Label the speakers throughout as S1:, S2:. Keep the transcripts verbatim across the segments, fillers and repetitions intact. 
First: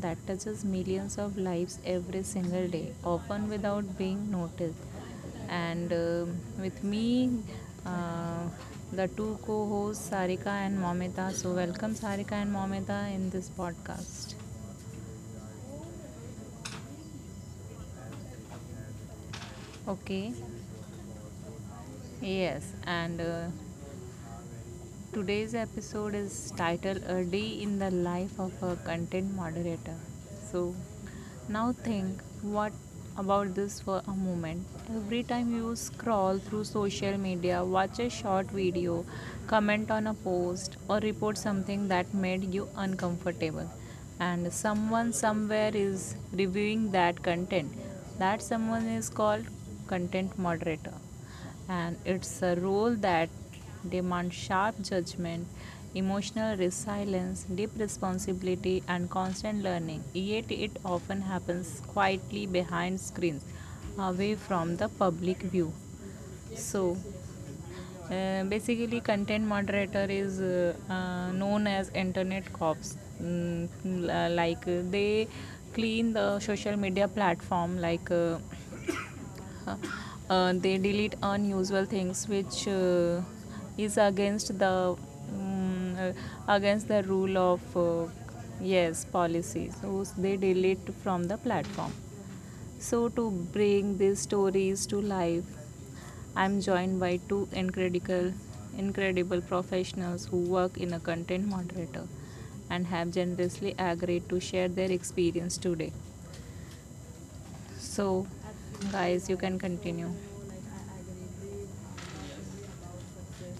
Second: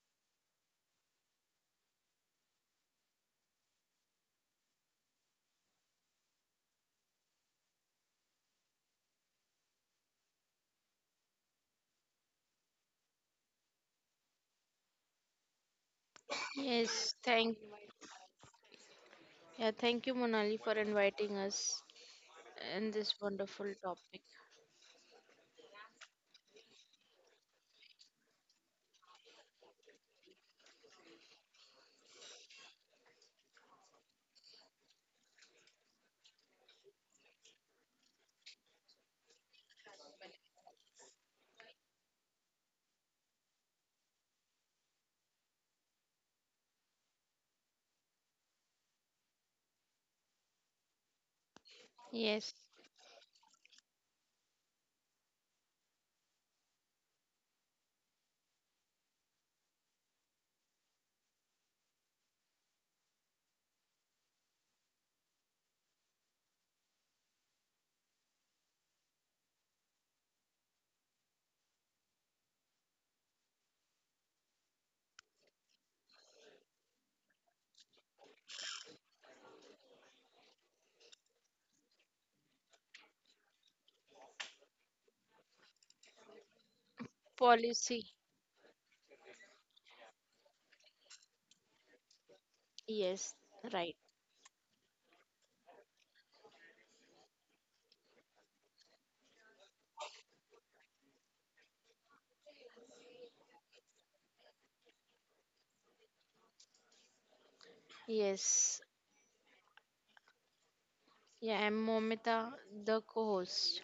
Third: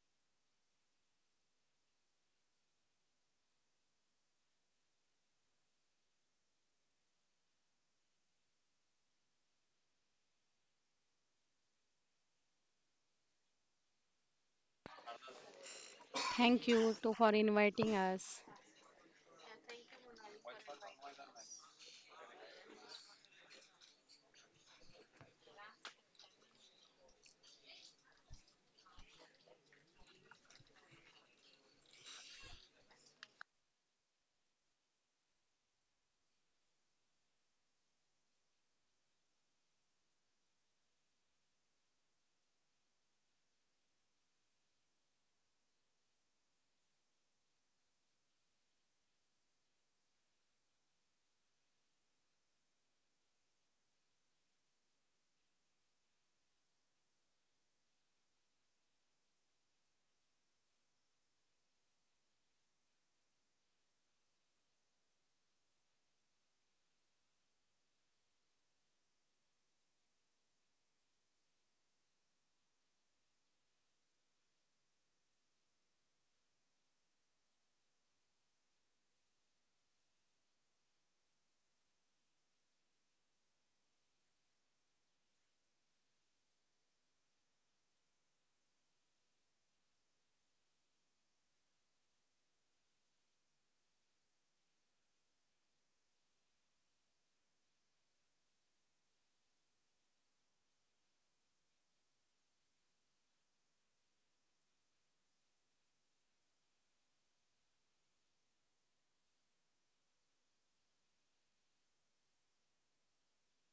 S1: that touches millions of lives every single day, often without being noticed. And um with me, uh, the two co hosts, Sarika and Momita. So, welcome Sarika and Momita in this podcast.
S2: Thank you to
S3: Yes,
S2: for
S3: thank
S2: inviting us.
S3: yeah, thank you,
S1: Okay,
S3: Monali, for inviting us
S1: yes,
S3: in this
S1: and
S3: wonderful
S1: uh,
S3: topic.
S1: today's episode is titled A Day in the Life of a Content Moderator. So, now think what about this for a moment. Every time you scroll through social media, watch a short video, comment on a post, or report something that made you uncomfortable, and someone somewhere is reviewing that content, that someone is called content moderator, and it's
S3: Yes,
S1: a role that demands sharp judgment, emotional resilience, deep responsibility, and constant learning. Yet it often happens quietly behind screens, away from the public view. So, uh, basically content moderator is uh, uh, known as internet cops. Mm, l- uh, like uh, they clean the social media platform like uh, uh, they delete unusual things which uh, is against the um, uh, against the rule of
S3: policy.
S1: uh, yes policy, so they delete from the platform. So
S3: Yes,
S1: to
S3: right.
S1: bring these stories to life, I'm joined by two incredible incredible professionals who work in a content moderator and have generously agreed to share their experience today. So
S3: Yes,
S1: guys, you can continue.
S3: yeah, I'm Momita, the co-host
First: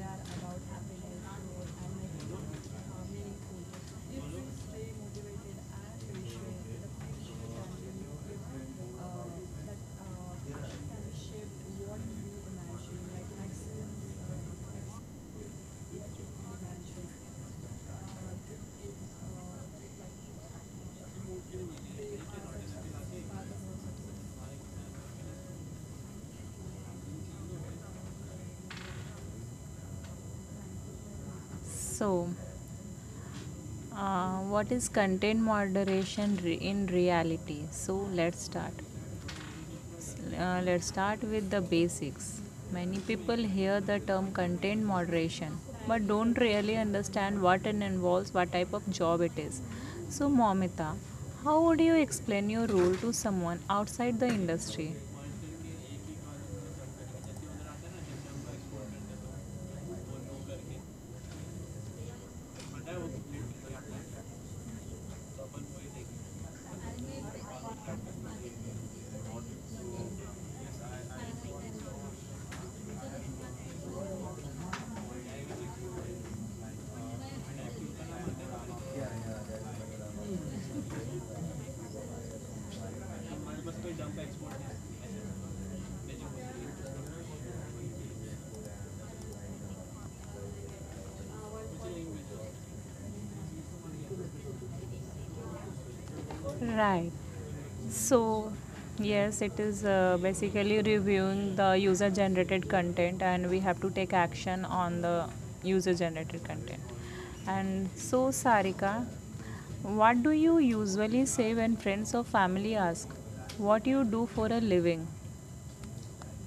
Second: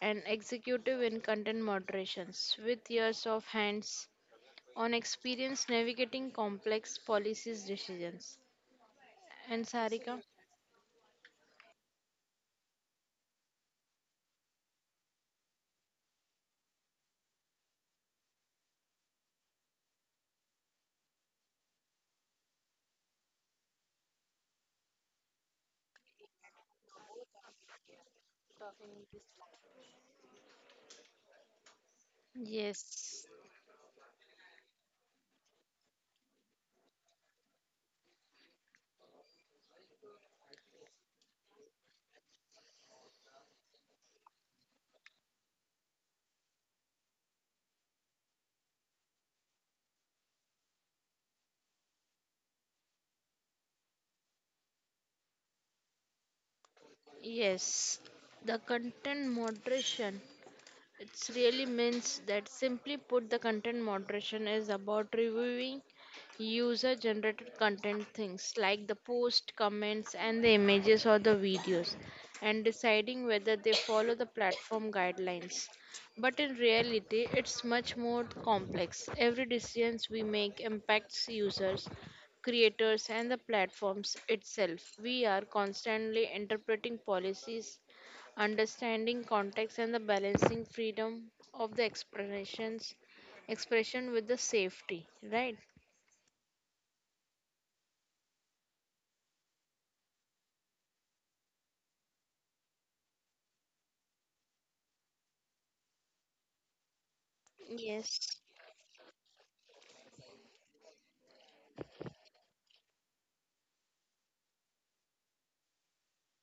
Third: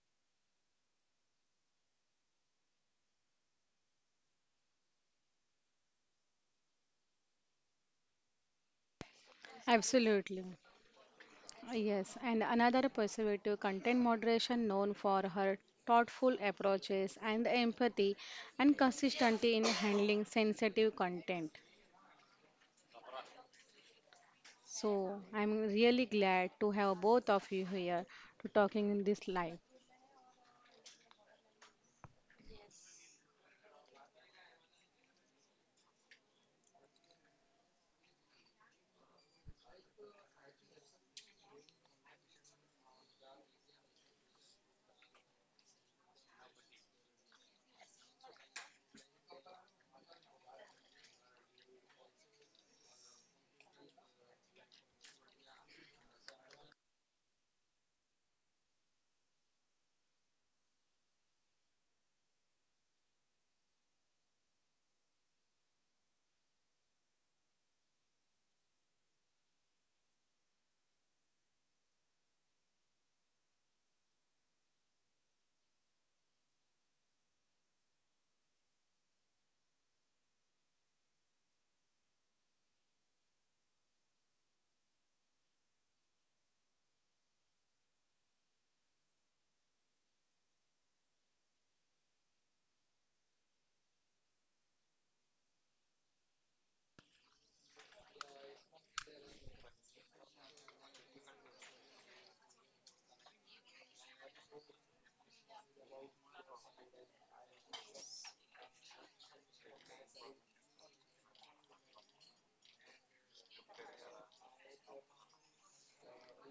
S3: and executive in content moderations with years of hands on experience navigating complex policies decisions. And Sarika?
S2: Absolutely. Yes, and another persecutive content moderation known for her thoughtful approaches and empathy and consistency in handling sensitive content. So I'm really glad to have both of you here to talking in this live.
S1: So
S3: Yes,
S1: Uh, what is content moderation re- in reality? So let's start. S- uh, let's start with the basics. Many people hear the term content moderation but don't really understand what it involves, what type of job it is. So, Momita, how would you explain your role to someone outside the industry?
S3: yes, the content moderation. It really means that simply put, the content moderation is about reviewing user generated content things like the post, comments, and the images or the videos and deciding whether they follow the platform guidelines. But in reality, it's much more complex. Every decision we make impacts users, creators, and the platforms itself. We are constantly interpreting policies, understanding context and the balancing freedom of the expressions expression with the safety, right?
S1: Right. So, yes, it is uh, basically reviewing the user generated content, and we have to take action on the user generated content. And
S3: Yes.
S1: so, Sarika, what do you usually say when friends or family ask what you do for a living?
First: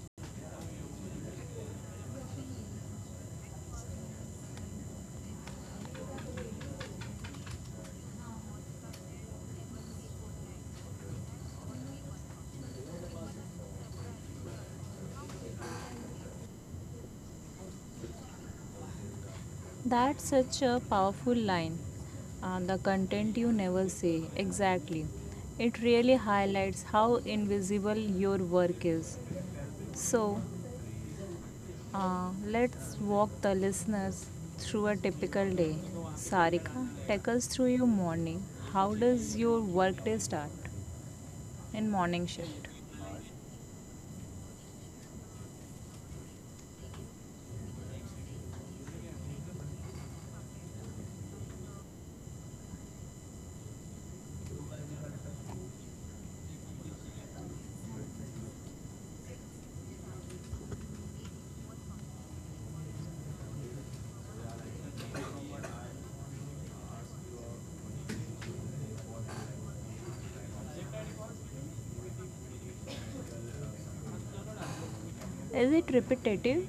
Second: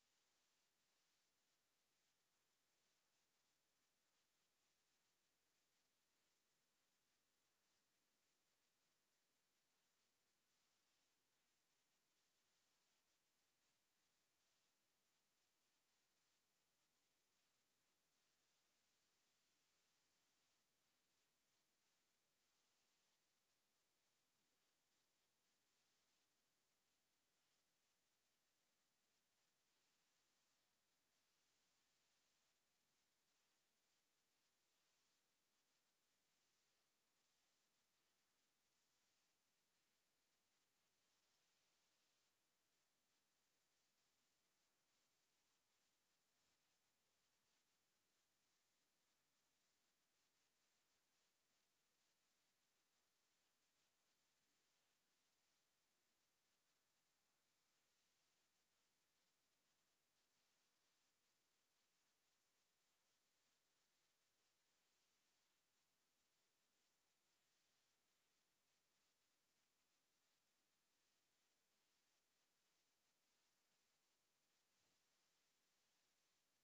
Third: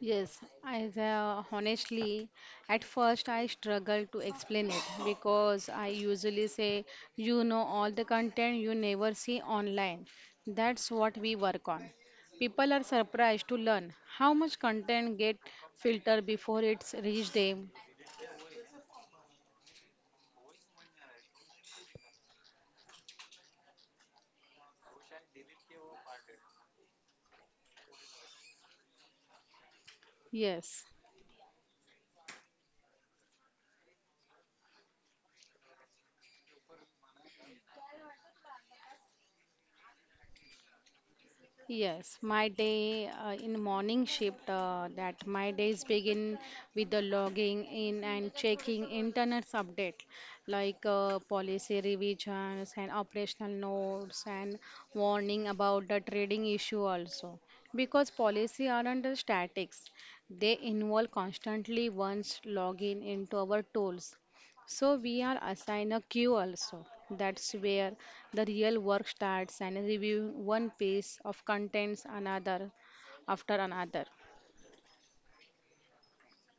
S2: Yes, I uh, honestly, at first I struggled to explain it because I usually say, you know, all the content you never see online. That's what we work on. People are surprised to learn how much content get filtered before it's reached them.
S1: That's such a powerful line. Uh, the content you never say, exactly. It really highlights how invisible your work is. So,
S2: Yes.
S1: Uh, let's walk the listeners through a typical day. Sarika, take us through your morning. How does your workday start in
S2: Yes,
S1: morning
S2: my
S1: shift?
S2: day uh, in morning shift uh, that my days begin with the logging in and checking internet update like uh, policy revisions and operational notes and warning about the trading issue also because policy aren't the statics they involve constantly once login into our tools, so we are assigned a queue also. That's where the real work starts and reviewing one piece of contents another after another.
S1: Is it repetitive?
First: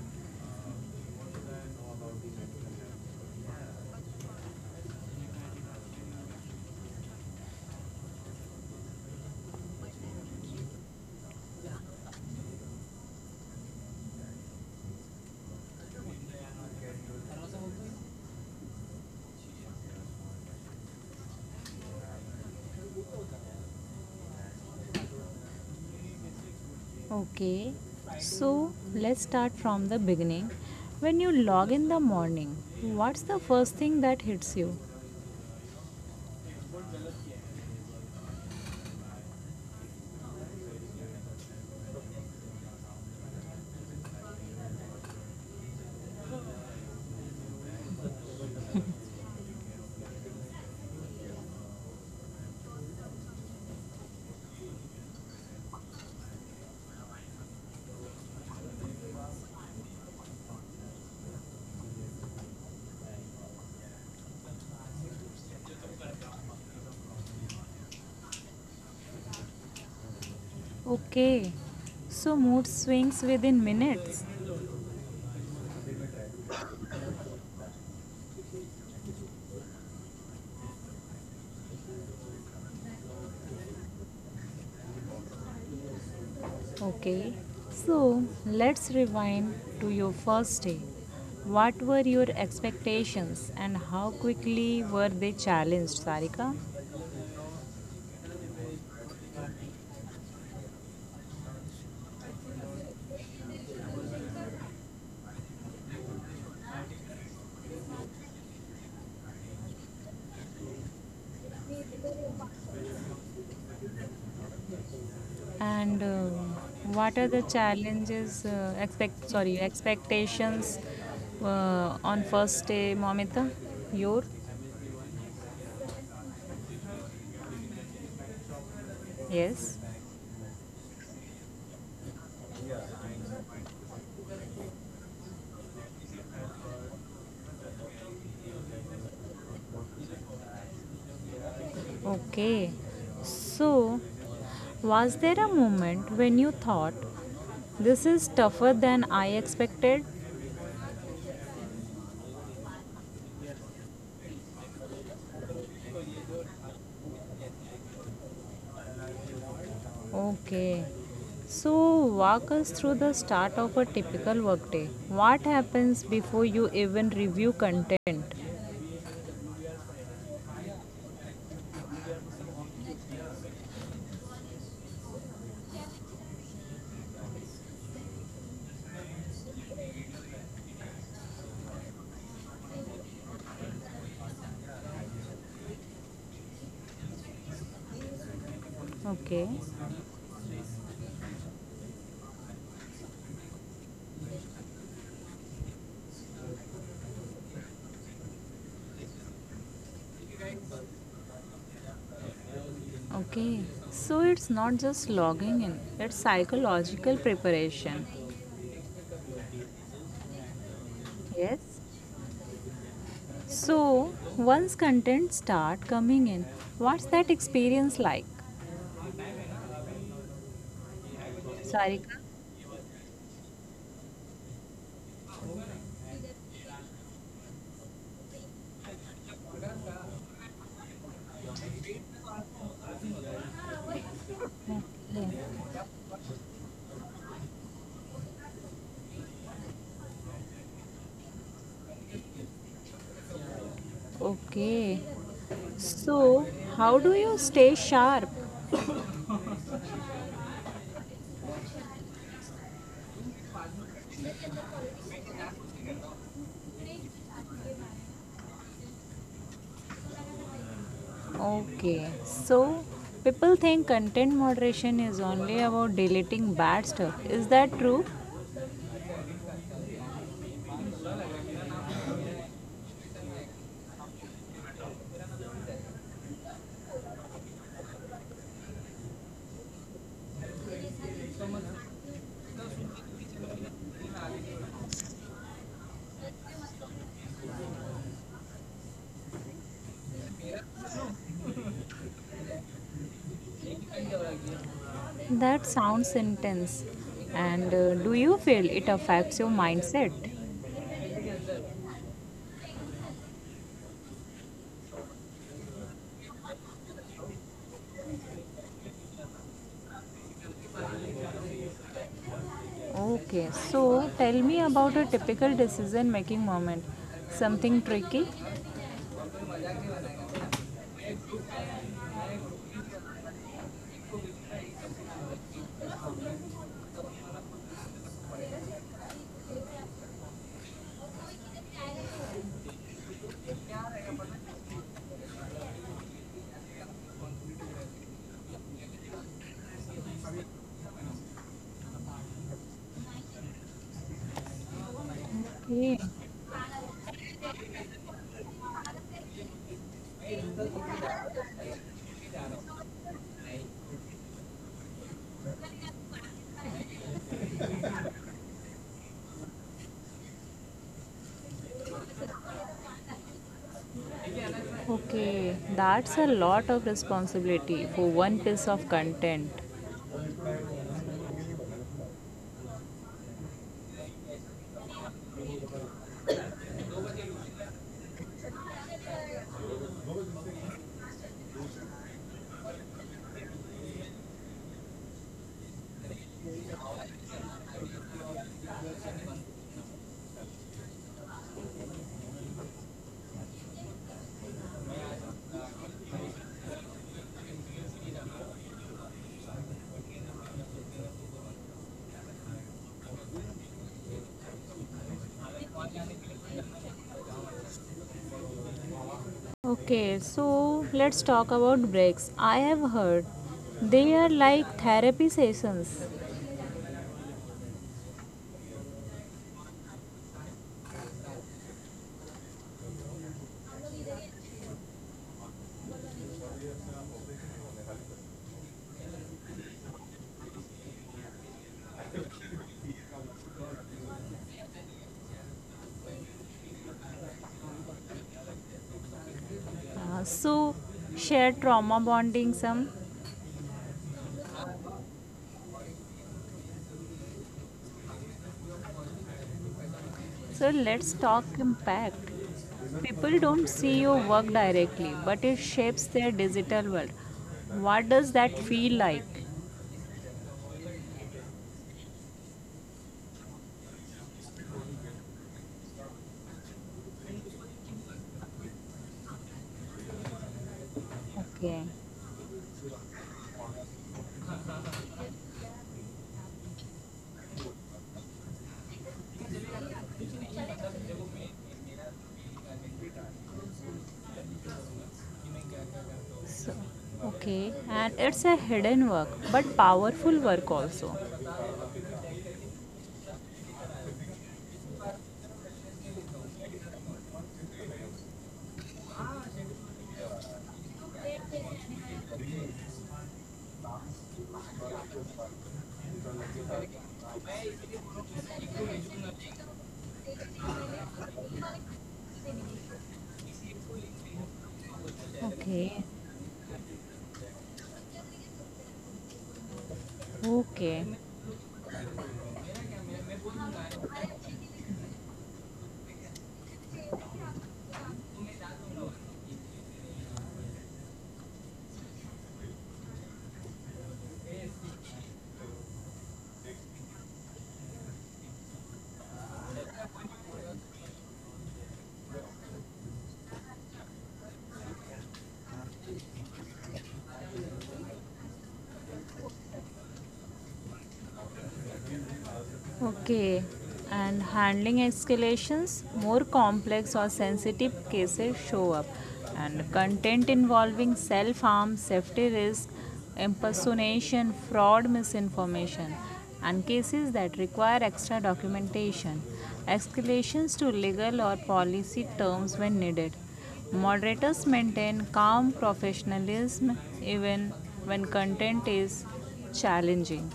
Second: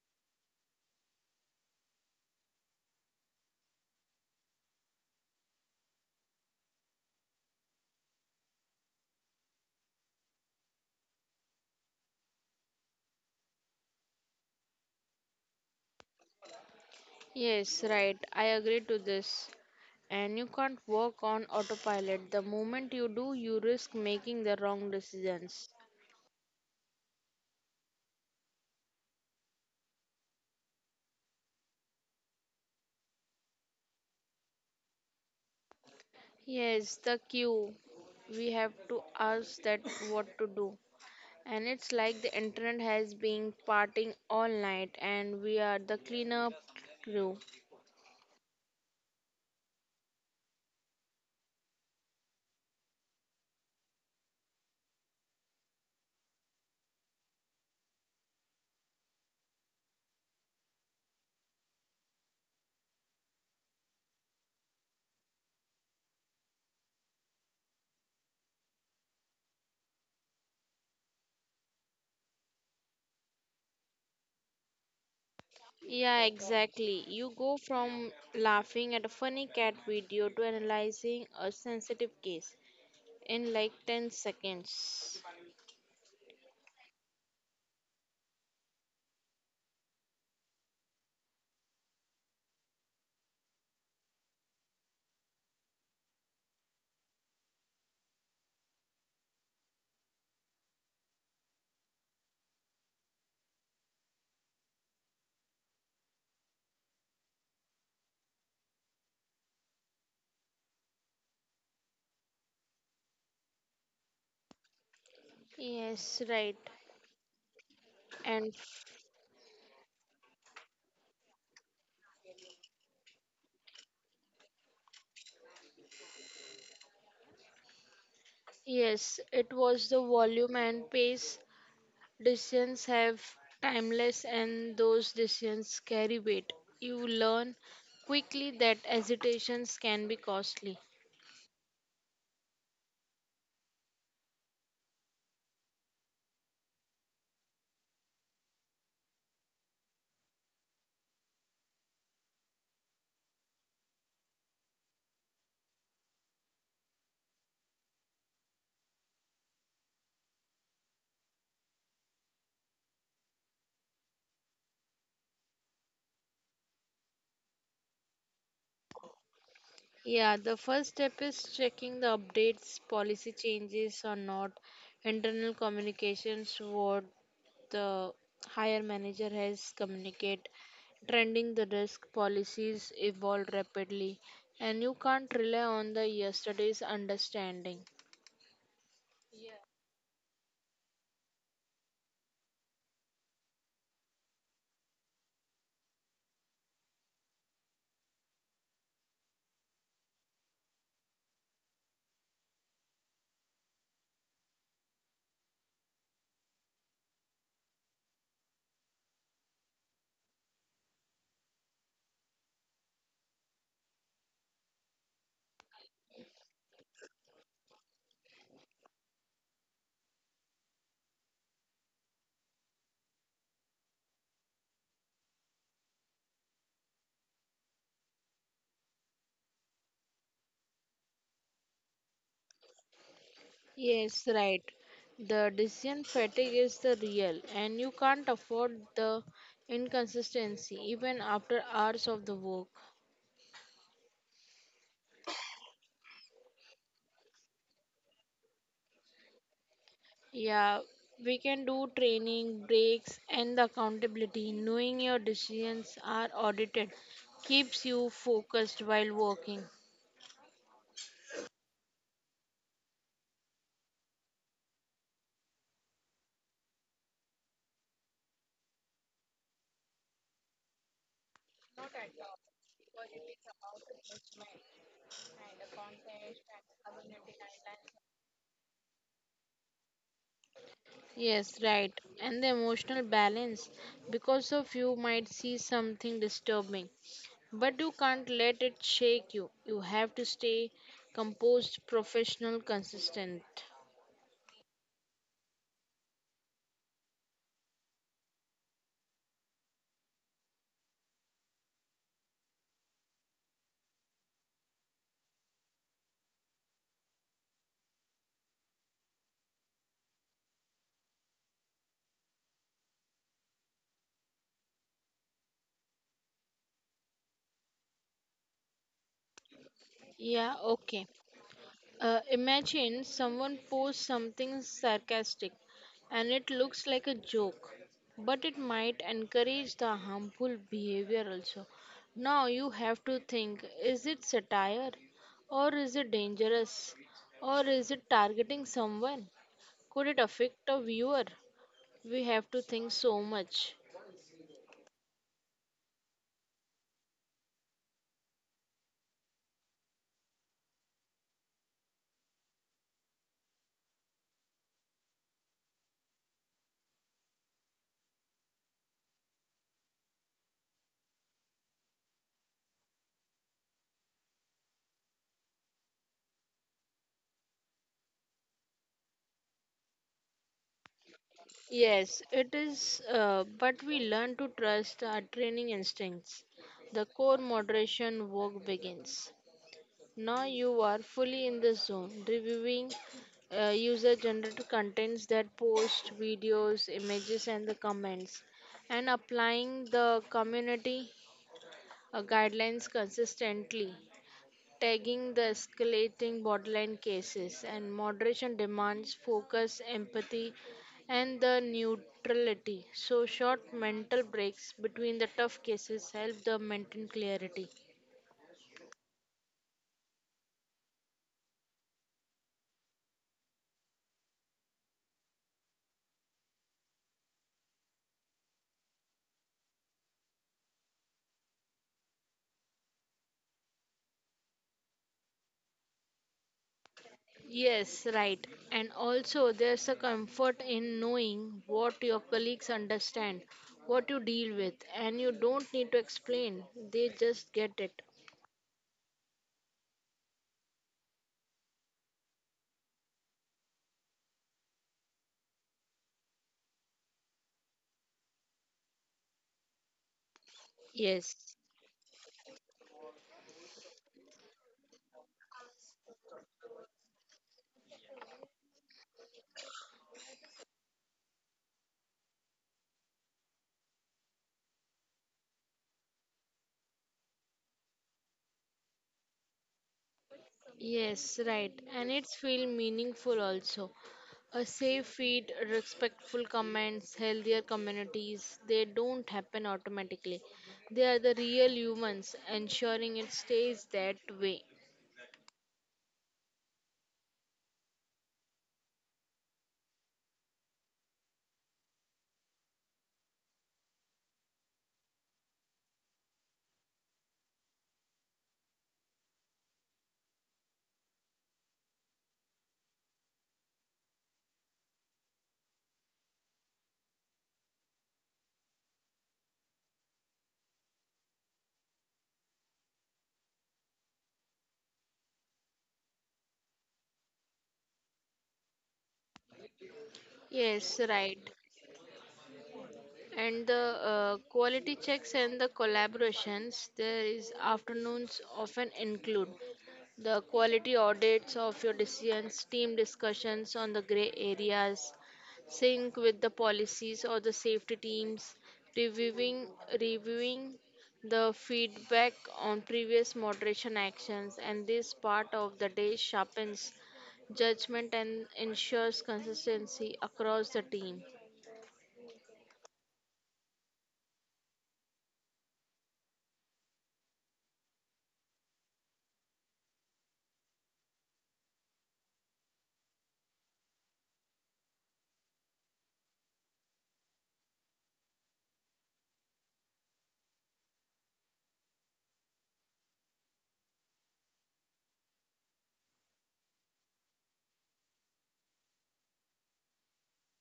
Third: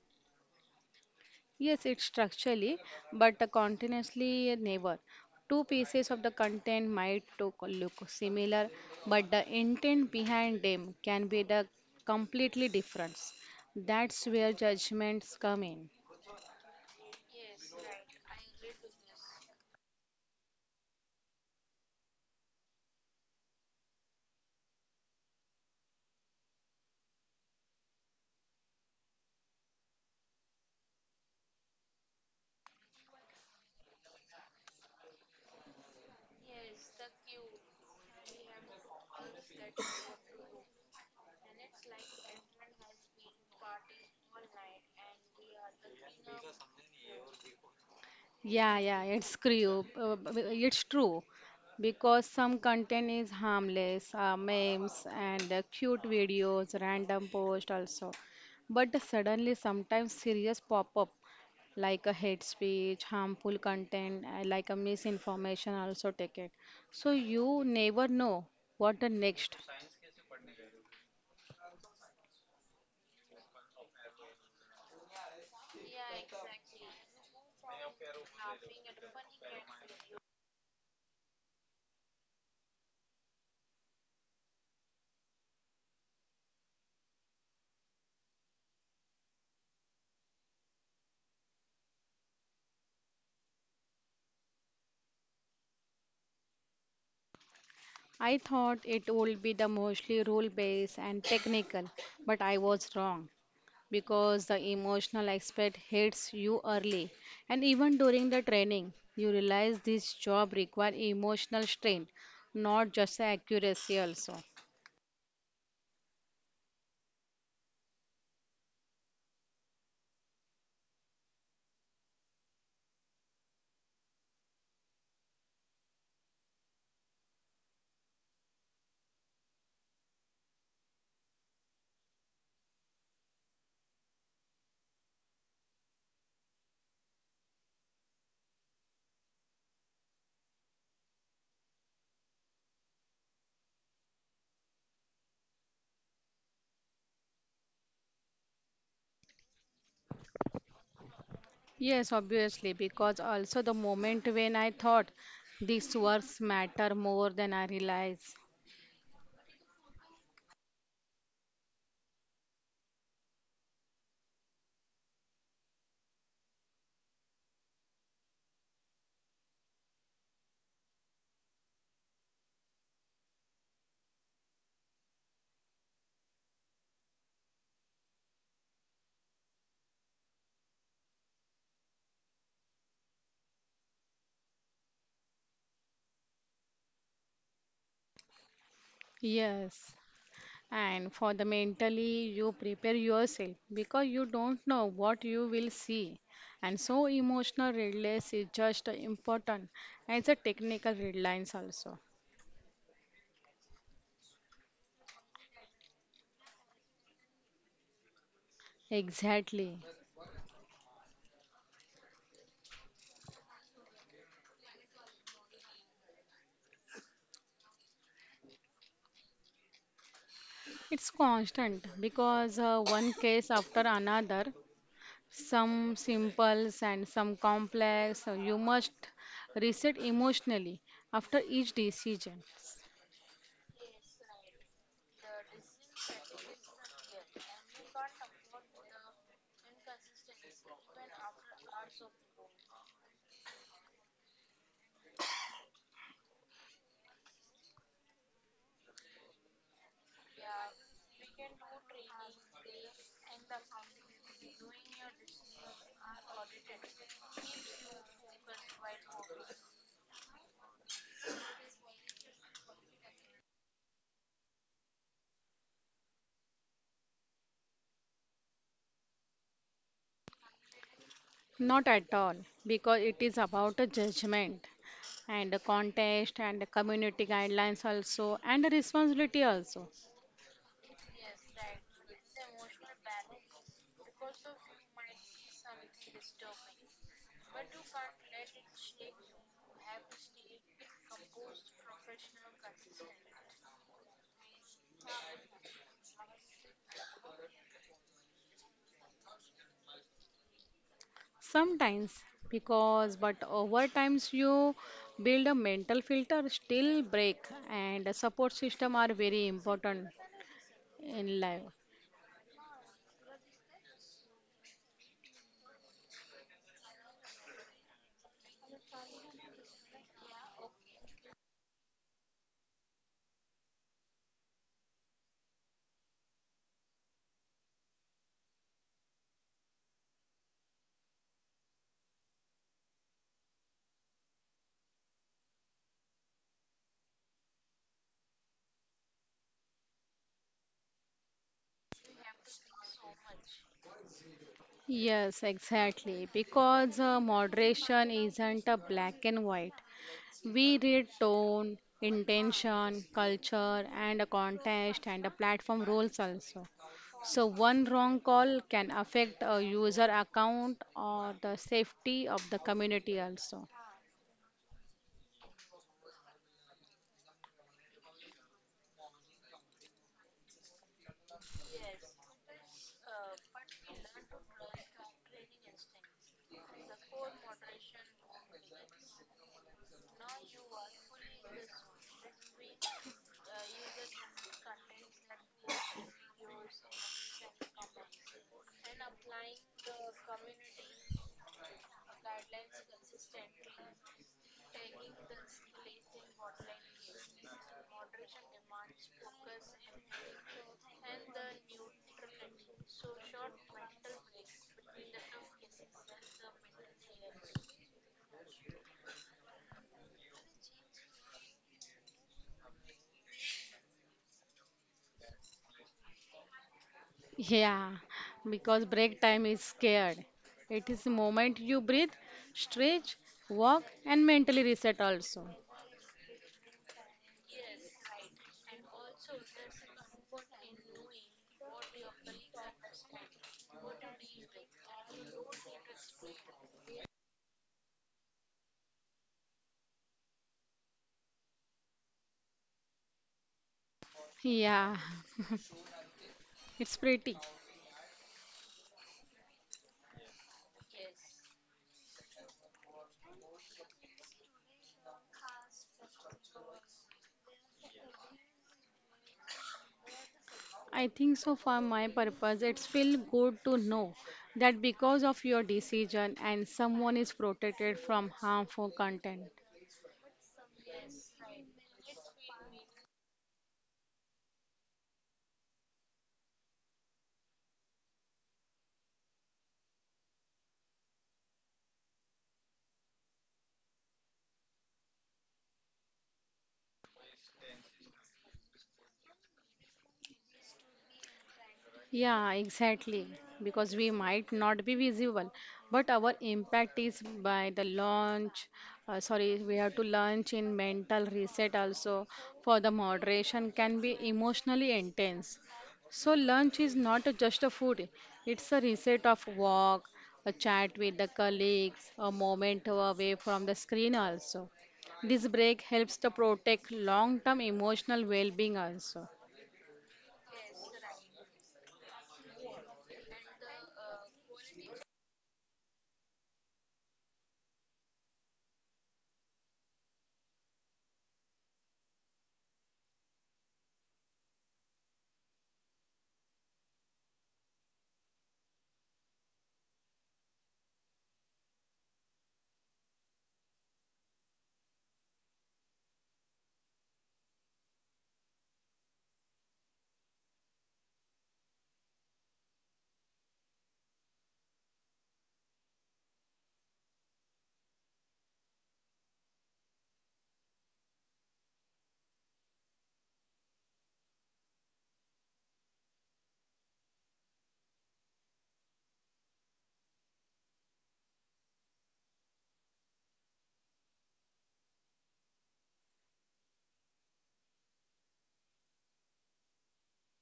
S2: Yes, it's structurally, but uh, continuously never. Two pieces of the content might to look similar, but the intent behind them can be the completely different. That's where judgments come in.
S3: Yes, right, I agree to this. And you can't work on autopilot. The moment you do, you risk making the wrong decisions.
S1: Okay, so let's start from the beginning. When you log in the morning, what's the first thing that hits you?
S3: Yes, the cue. We have to ask that, what to do? And it's like the internet has been partying all night and we are the cleanup crew.
S2: Yeah, yeah, it's true. uh, b- It's true because some content is harmless, uh, memes and uh, cute videos, random post also. But suddenly, sometimes serious pop up like a hate speech, harmful content, uh, like a misinformation also take it. So you never know what the next.
S1: Okay, so mood swings within minutes.
S3: Yeah, exactly. You go from laughing at a funny cat video to analyzing a sensitive case in like ten seconds.
S1: Okay, so let's rewind to your first day. What were your expectations and how quickly were they challenged, Sarika?
S2: I thought it would be the mostly rule based and technical, but I was wrong, because the emotional aspect hits you early and even during the training you realize this job require emotional strength, not just accuracy also.
S1: And
S3: Yes,
S1: uh,
S3: right.
S1: what are the
S3: And
S1: challenges, uh, expect, sorry, expectations uh, on first day, Momita? Your?
S3: yes, it was
S1: Yes.
S3: the volume and pace. Decisions have timeless, and those decisions carry weight. You learn quickly that hesitations can be costly.
S1: Okay. So, was there a moment when you thought this is tougher than I expected?
S2: Yes, obviously, because also the moment when I thought these words matter more than I realize.
S1: Okay. So, walk us through the start of a typical workday. What happens before you even review content?
S3: Yeah, the first step is checking the updates, policy changes or not, internal communications, what the higher manager has communicate, trending the risk. Policies evolve rapidly, and you can't rely on the yesterday's understanding.
S1: Okay,
S2: Yes. And for the mentally, you prepare yourself because you don't know what you will see. And so, emotional readiness is just important as a technical readlines also.
S1: okay. So it's not just logging in, it's psychological preparation.
S2: Exactly.
S1: Yes. So once content start coming in, what's that experience like?
S2: It's constant
S1: Sarika?
S2: because uh, one case after another, some simple and some complex, uh, you must reset emotionally after each decision.
S3: Yes, right. The
S1: Okay.
S3: decision fatigue is the real, and you can't afford the inconsistency even after hours of the work.
S1: Okay. So how do you stay sharp?
S3: Yeah, we can do training, breaks, and the accountability. Knowing your decisions are audited keeps you focused while working.
S1: Okay, so people think content moderation is only about deleting bad stuff. Is that true?
S2: Not at all, because it is about a judgment and a contest and a community guidelines also and a responsibility also.
S3: Yes, right. And the emotional balance, because of you might see something disturbing, but you can't let it shake you. You have to stay composed, professional, consistent.
S1: That sounds intense. And uh, do you feel it affects your mindset?
S2: Sometimes because but over times you build a mental filter still break and a support system are very important in life.
S1: Okay, so tell me about a typical decision making moment. Something tricky?
S3: Yeah, okay. Uh, imagine someone posts something sarcastic and it looks like a joke, but it might encourage the harmful behavior also. Now you have to think, is it satire, or is it dangerous, or is it targeting someone? Could it affect a viewer? We have to think so much.
S2: Yes,
S1: Okay.
S2: exactly. Because uh, moderation isn't a black and white. We read tone, intention, culture, and a context and a platform roles also. So one wrong call can affect a user account or the safety of the community also.
S1: Okay, that's a lot of responsibility for one piece of content.
S3: Yes, it is, uh, but we learn to trust our training instincts. The core moderation work begins. Now you are fully in the zone, reviewing uh, user generated contents, that post videos, images, and the comments, and applying the community uh, guidelines consistently, tagging the escalating borderline cases, and moderation demands focus, empathy, and the neutrality. So, short mental breaks between the tough cases help the maintain clarity.
S1: Okay, so let's talk about breaks. I have heard they are like therapy sessions.
S2: Yeah, because break time is scared. It is the moment you breathe, stretch, walk, and mentally reset also.
S3: Yes, right. And also, there's a comfort in knowing what your colleagues understand, what you deal with, and you don't need to explain. They just get it.
S1: Uh, so share trauma bonding some.
S2: Yeah, it's pretty.
S1: So let's
S3: Yes,
S1: talk impact. People don't see your work directly, but it shapes their digital world. What does that feel like?
S2: I think so for my purpose, it's feel good to know that because of your decision and someone is protected from harmful content.
S3: yes, right.
S1: Okay.
S3: And it's feel meaningful also. A safe feed, respectful comments, healthier communities, they don't happen automatically. They are the real humans, ensuring it stays that way.
S1: So okay, and it's a hidden work, but powerful work also.
S2: Yeah, exactly. Because we might not be visible, but our impact is by the launch. Uh, sorry, we have to launch in mental reset also for the moderation can be emotionally intense. So lunch is not just a food; it's a reset of walk, a chat with the colleagues, a moment away from the screen also. This break
S1: Okay.
S2: helps to protect long-term emotional well-being also.
S3: Yes,
S1: Okay.
S3: right. And the uh, quality checks and the collaborations, there is afternoons often include the quality audits of your decisions, team discussions on the gray areas, sync with the policies or the safety teams, reviewing reviewing the feedback on previous moderation actions, and this part of the day sharpens judgment and ensures consistency across the team.
S1: Okay. And handling escalations, more complex or sensitive cases show up. And content involving self harm, safety risk, impersonation, fraud, misinformation, and cases that require extra documentation. Escalations to legal or policy terms when needed. Moderators maintain calm professionalism even when content is challenging.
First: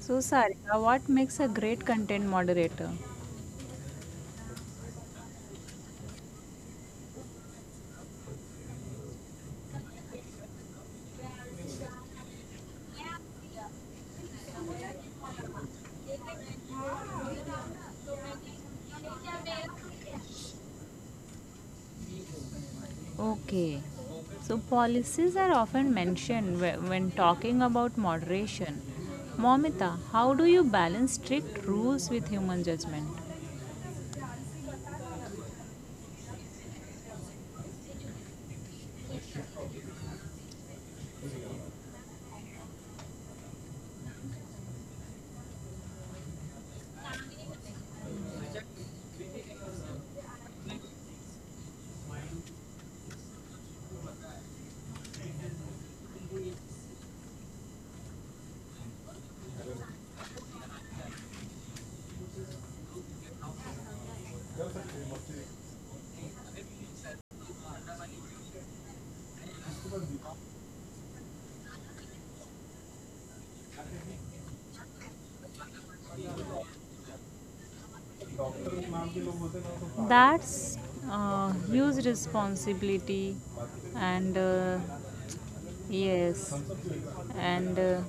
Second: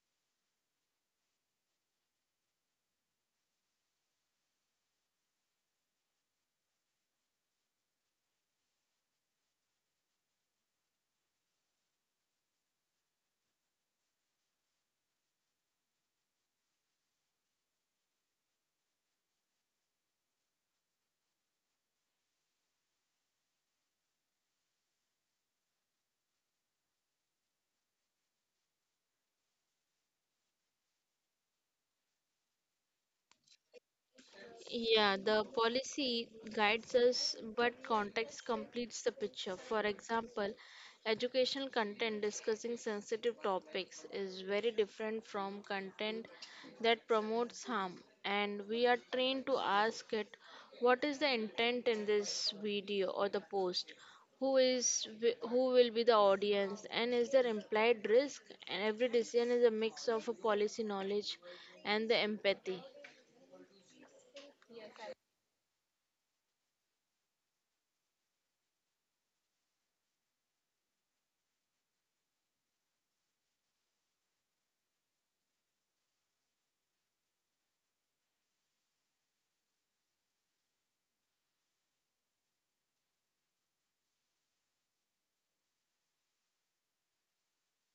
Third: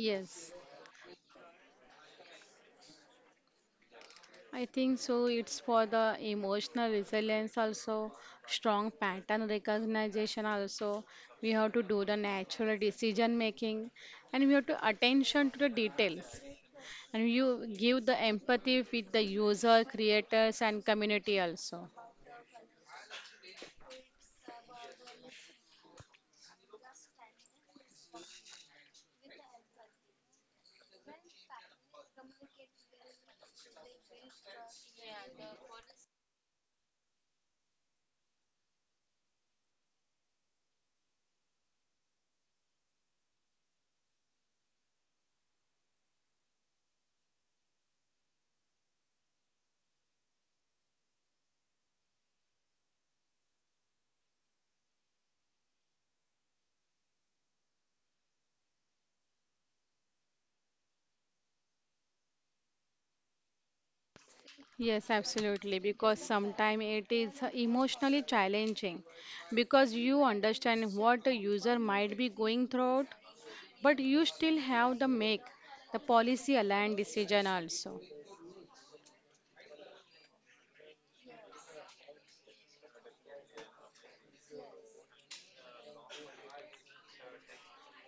S1: So, Sarika, what makes a great content moderator?
S2: I think so. It's for the emotional resilience also, strong pattern recognition also. We have to do the natural decision making and we have to attention to the details. And you give the empathy with the user, creators and community also.
S1: Okay. So, policies are often mentioned wh- when talking about moderation. Momita, how do you balance strict rules with human judgment?
S3: Yeah, the policy guides us, but context completes the picture. For example, educational content discussing sensitive topics is very different from content that promotes harm, and we are trained to ask it, what is the intent in this video or the post? Who is wi- who will be the audience, and is there implied risk? And every decision is a mix of a policy knowledge and the empathy.
S2: Yes, absolutely. Because sometimes it is emotionally challenging because you understand what a user might be going through, but you still have the make the policy aligned decision also.
S1: That's uh, huge responsibility, and uh, yes, and uh,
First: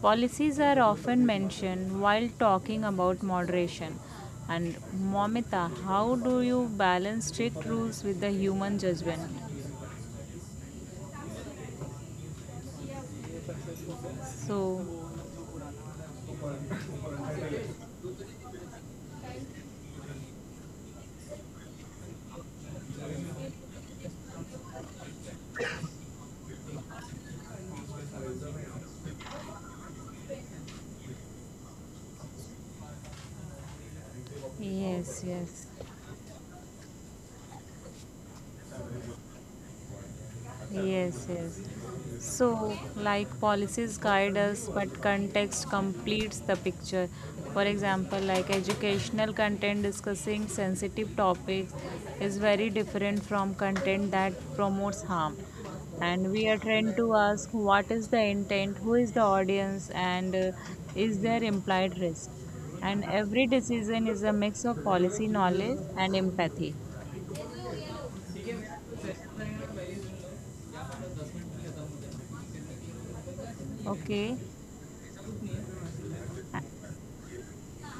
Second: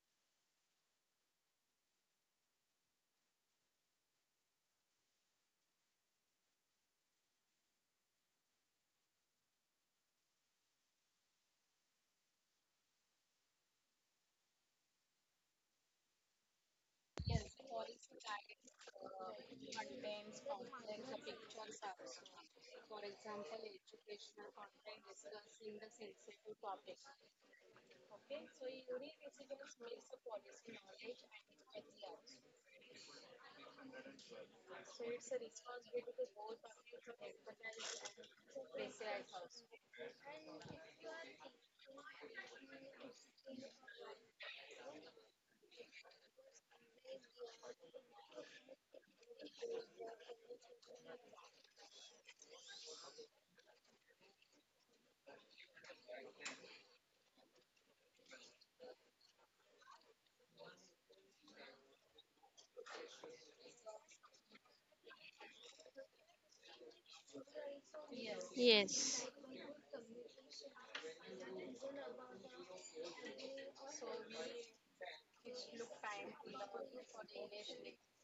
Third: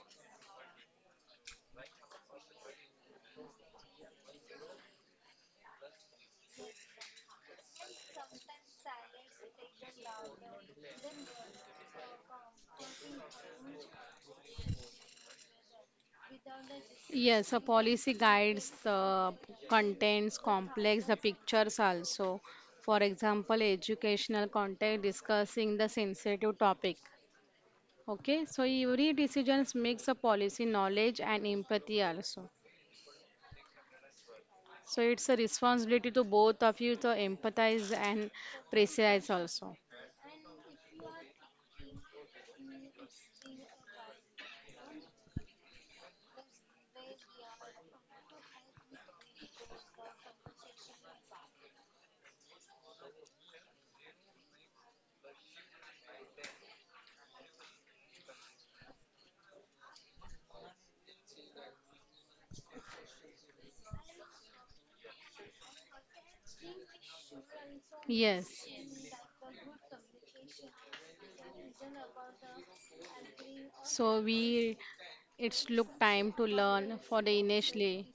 S1: policies are often mentioned while talking about moderation. And Momita, how do you balance strict rules with the human judgment? So,
S2: Yes, a policy guides the contents, complex the pictures also. For example, educational content discussing the sensitive topic. Okay, so every decisions makes a policy knowledge and empathy also. So it's
S1: yes,
S2: a
S1: yes.
S2: responsibility to both of you to empathize and precise also.
S1: Yes, yes. So, like policies guide us, but context completes the picture. For example, like educational content discussing sensitive topics is very different from content that promotes harm. And we are trained to ask what is the intent, who is the audience, and uh, is there implied risk. And every decision is a mix of policy knowledge and empathy.
S2: Yes.
S3: Yes.
S2: So
S1: Okay.
S2: we it's look time to learn for the initially,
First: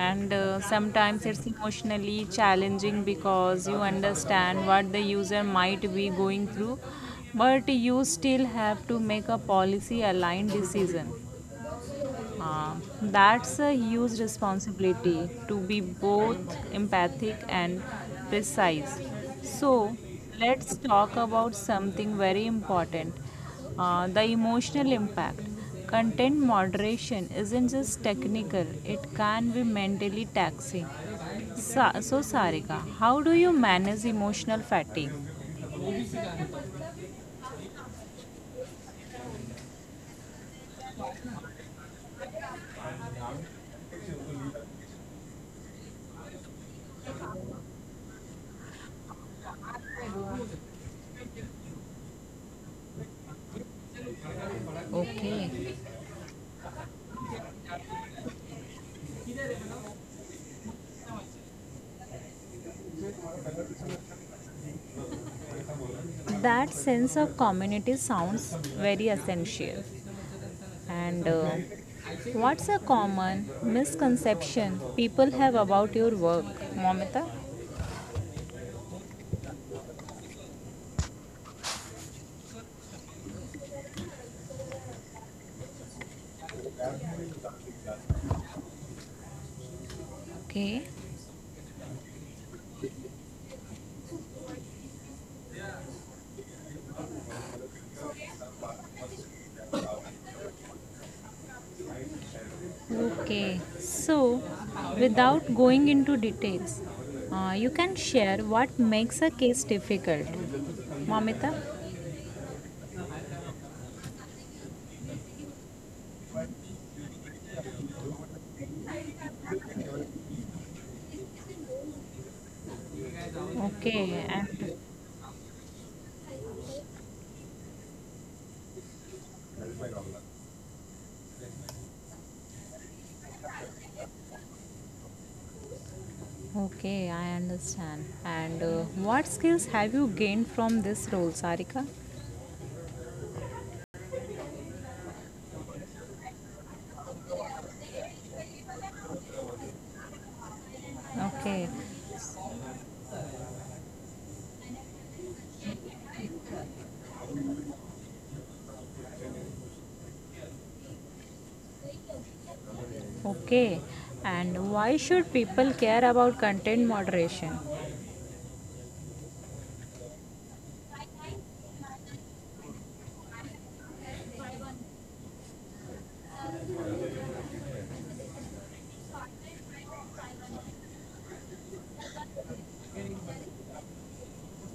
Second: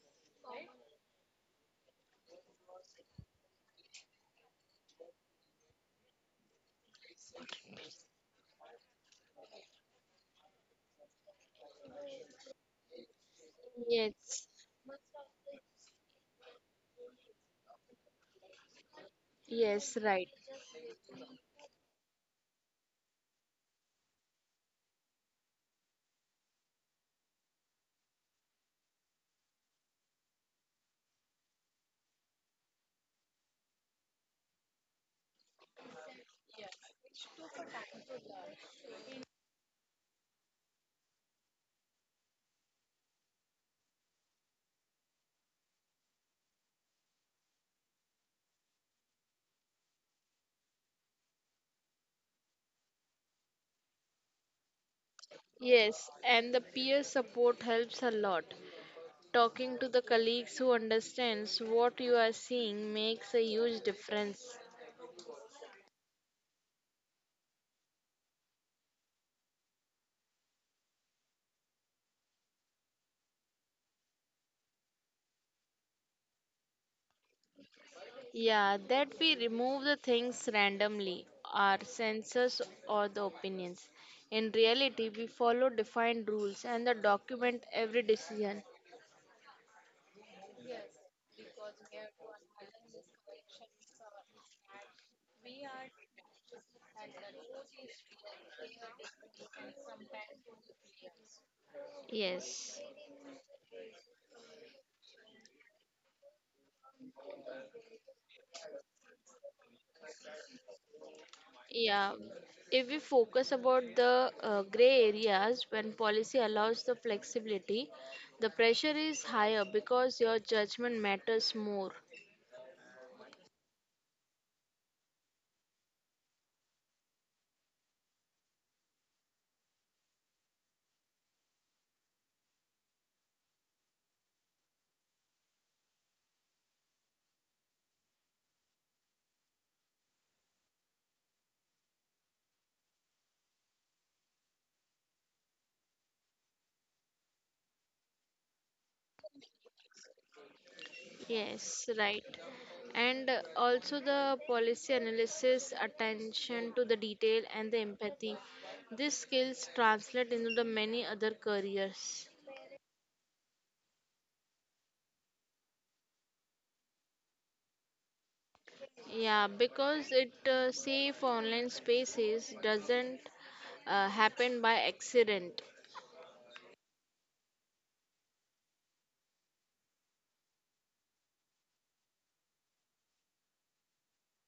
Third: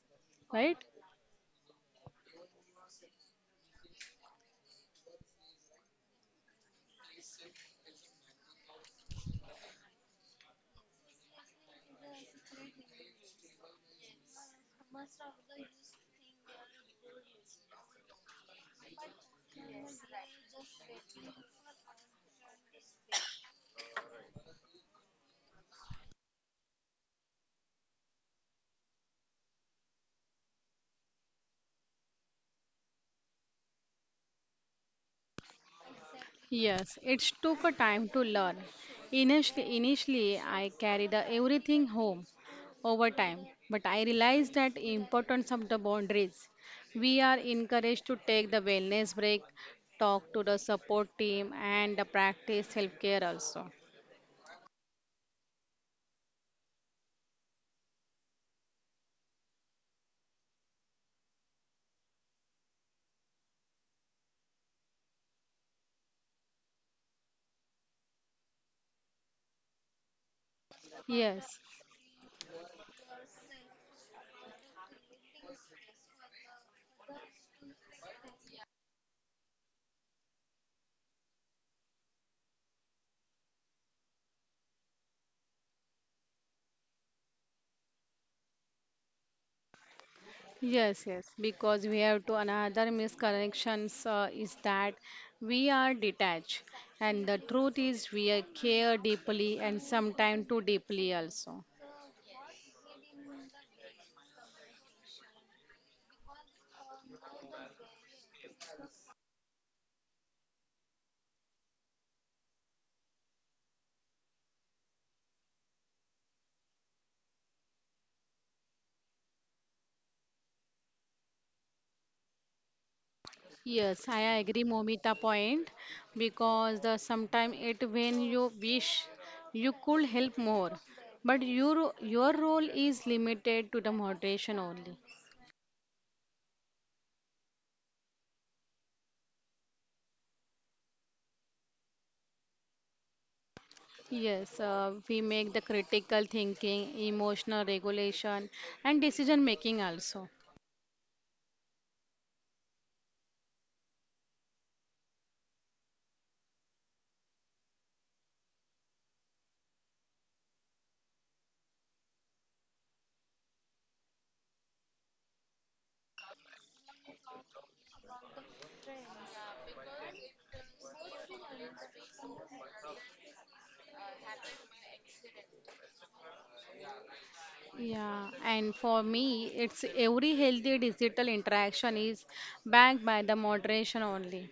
S1: And uh,
S2: right?
S1: sometimes it's emotionally challenging because you understand what the user might be going through, but you still have to make a policy aligned decision. uh, that's a huge
S3: Yes,
S1: responsibility to be both empathic and precise. So,
S3: yes, right.
S1: let's talk about something very important, uh, the emotional impact. Content moderation isn't just technical, it can be mentally taxing. Sa- so, Sarika, how do you manage emotional fatigue?
S2: Yes, it took a time to learn. Initially, initially I carried the everything home over time, but I realized that importance of the boundaries. We are encouraged to take the wellness break, talk to the support team, and the practice self-care also.
S1: Okay.
S3: Yes, and the peer support helps a lot. Talking to the colleagues who understands what you are seeing makes a huge difference.
S1: That sense of community sounds very essential. And uh,
S2: Yes,
S1: what's a common misconception people have about your work, Momita?
S3: Yeah, that we remove the things randomly, our senses or the opinions. In reality, we follow defined rules and the document every decision.
S1: Okay,
S2: yes, yes. Because we have to another misconnections uh, is that we are detached, and the truth is we are care deeply and sometimes too deeply also.
S3: Yes.
S1: okay. So, without going into details, uh, you can share what makes a case difficult, Momita.
S3: Yeah, if we focus about the uh, gray areas, when policy allows the flexibility, the pressure is higher because your judgment matters more.
S2: Yes,
S1: Okay,
S2: I
S1: and
S2: agree, Momita point, because the sometime it when you wish you could help more, but your your role is limited to the moderation only.
S1: okay, I understand. And uh, what skills have you gained from this role, Sarika?
S2: Yes, uh, we make the critical thinking, emotional regulation, and decision making also.
S1: Okay,
S3: Yes, right. And uh, also the policy analysis, attention to the detail, and the empathy. These skills translate into the many other careers.
S1: okay. And why should people care about content moderation?
S3: Yeah, because it uh, safe online spaces doesn't uh, happen by accident.
S2: Yeah, and for me, it's every healthy digital interaction is backed by the moderation only.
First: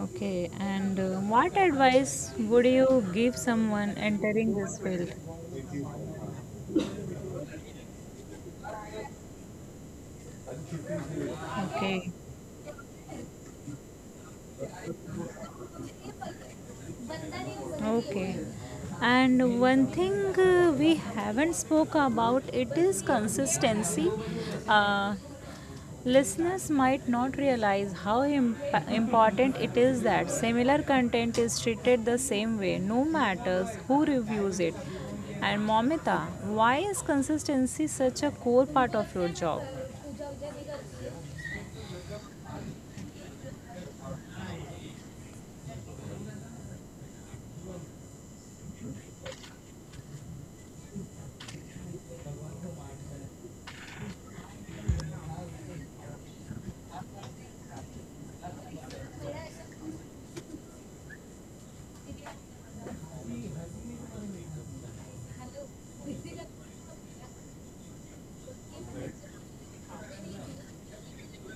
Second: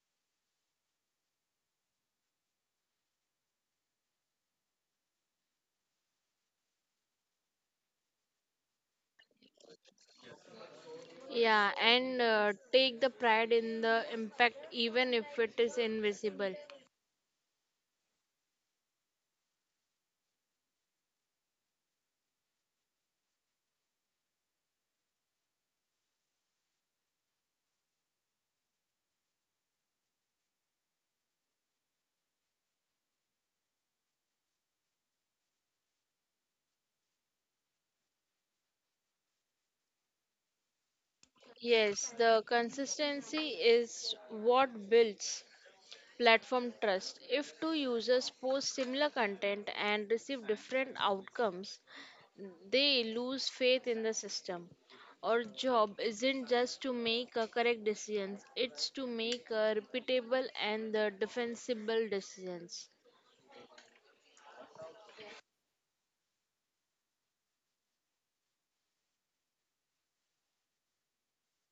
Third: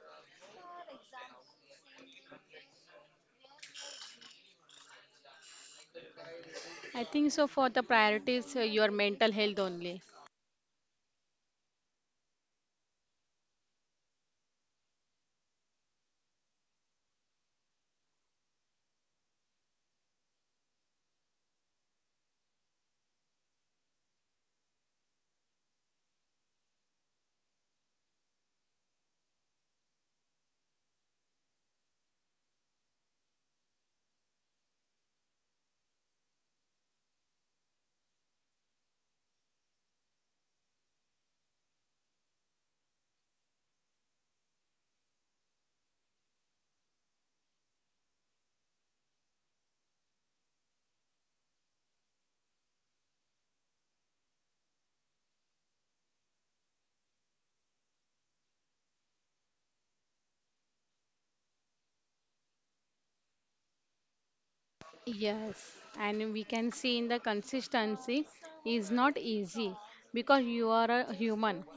S1: Okay, and uh, what advice would you give someone entering this field?
S2: I think so for the priorities, uh, your mental health only.
S3: Yeah, and
S1: Okay,
S3: uh, take the pride in the impact even if it is invisible.
S1: okay. And one thing uh, we haven't spoke about it is consistency. Uh, listeners might not realize how imp- important it is that similar content is treated the same way, no matters who reviews it. And Momita, why is consistency such a core part of your job?
S3: Yes, the consistency is what builds platform trust. If two users post similar content and receive different outcomes, they lose faith in the system. Our job isn't just to make a correct decisions, it's to make a repeatable and the defensible decisions.
S2: Yes, and we can see in the consistency is not easy because you are a human